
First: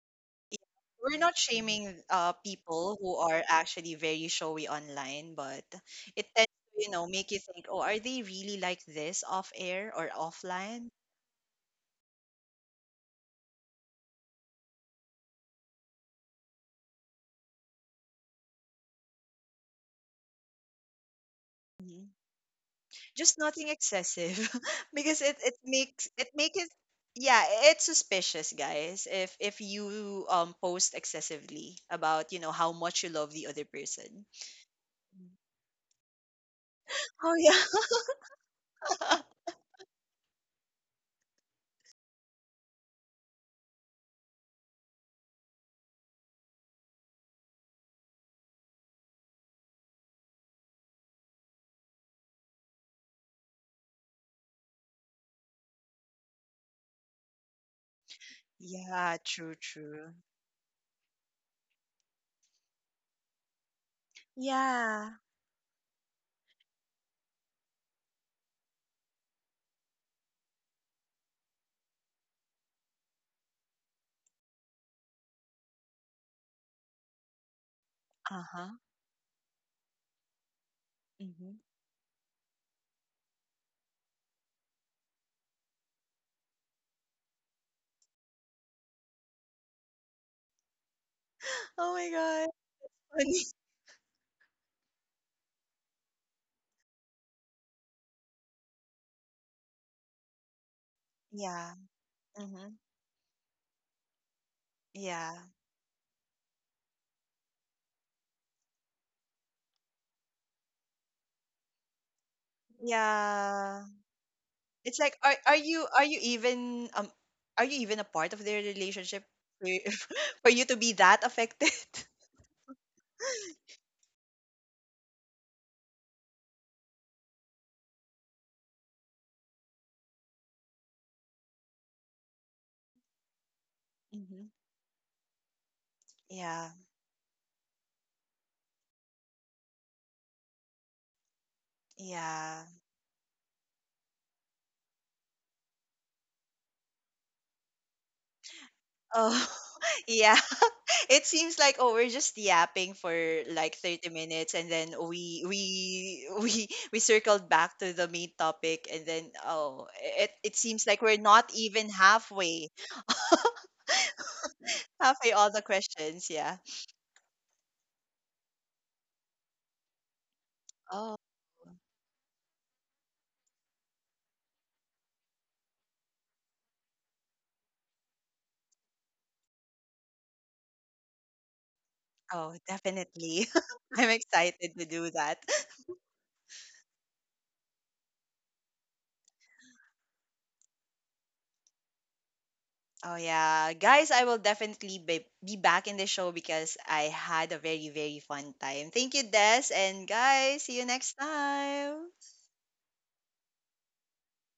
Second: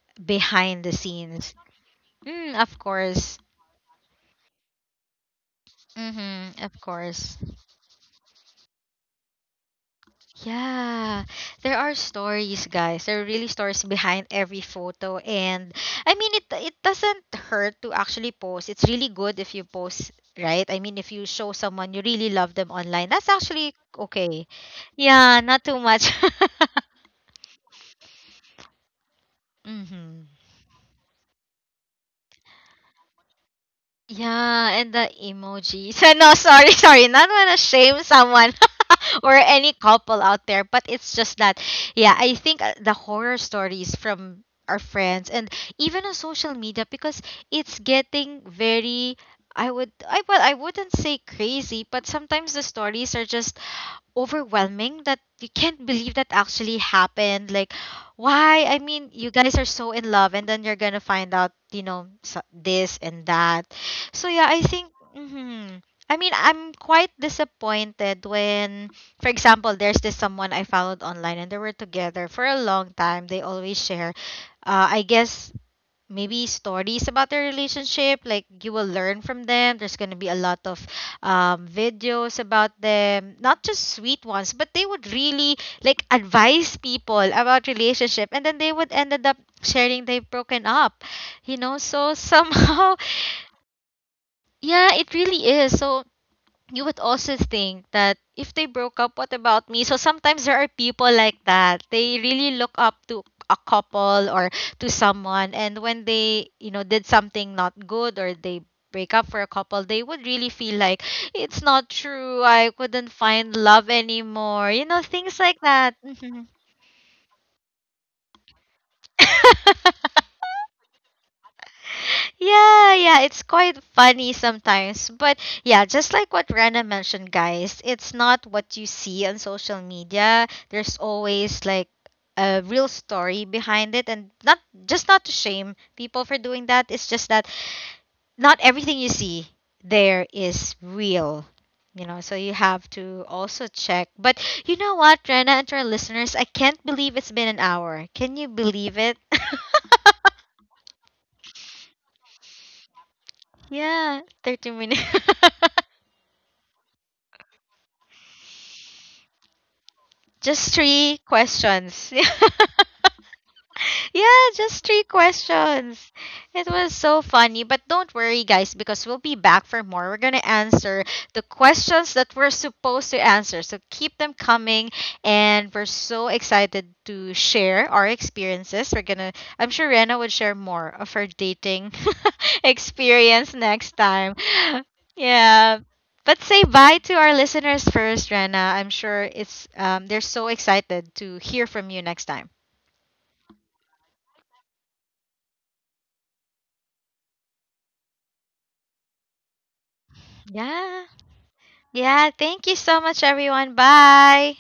yeah. behind the We're not scenes. shaming Mm, of people who course. are actually very showy online, but it tends Mm-hmm, to, of you know, make course. you think, oh, are they really like this off air or offline? Yeah. There are stories, guys. There are really stories behind every photo and it doesn't hurt to actually post. It's really good if you post, right? I mean if you show someone you Mhm. really love them online, that's Just nothing actually excessive okay. because it Yeah, it not too much. makes it make it yeah, it's suspicious, guys, if you Mm-hmm. Post excessively about, you know, how much you love the other person. Yeah, and the emojis. No, sorry, sorry. Oh Not yeah. wanna shame someone or any couple out there, but it's just that. Yeah, I think the horror stories from our friends and even on social media because it's getting very. I wouldn't say crazy, but sometimes the stories are just overwhelming that you can't believe that actually happened. Like, why? I mean, yeah, you true, guys are so true. in love, and then you're gonna find out, this and that. So yeah, I think. Yeah. Mhm. I mean, I'm quite disappointed when, for example, there's this someone I followed online, and they were together for a long time. They always share. Uh, I guess maybe stories about their relationship like you Uh-huh. will learn from them there's going to be a lot of Hmm. Videos about them not just sweet ones but they would really like advise people about relationship and then they would ended up sharing they've broken up Oh my so God. somehow Funny. yeah it really is so you would also think that if they broke up, what about me? So sometimes there are people like yeah. that. They really look Hmm. up to a couple or to Yeah. someone, and when they, did something not good or they break up for a couple, they would really feel like it's not true. I couldn't find Yeah. love anymore. You It's know, like, things like that. Mhm. Are you even a part of their relationship for for you to be that affected? Yeah, yeah, it's quite funny sometimes. But yeah, just like what Rana mentioned, guys, it's not what you see on social media. There's always like a real story behind it and Mhm. Not to shame people for doing Yeah, that. It's just that not everything you see there is real. You know, so you yeah. have to also check. But you know what, Rena and to our listeners, I can't believe it's been an hour. Can you believe it? Oh, yeah. It seems like, oh, we're just yapping for like 30 Yeah, minutes, and 30 then minutes. we we circled back to the main topic, and then, oh, it Just seems like three we're not even questions. halfway. Yeah, just three Halfway all the questions. questions, yeah. It was so funny. But don't worry, guys, because we'll be back for more. We're going to answer Oh, the questions that we're supposed to answer. So keep them coming. And we're so excited to share our experiences. I'm sure Rena would share more of her dating oh, definitely. experience next I'm time. excited to do that. Yeah. But say bye to our listeners first, Rena. I'm sure it's they're so excited to hear from you next time. Oh yeah, guys, I will definitely be back in the show because I had a very very fun time. Thank you, Des, and guys, see you Yeah. next time. Yeah, thank you so much, everyone. Bye.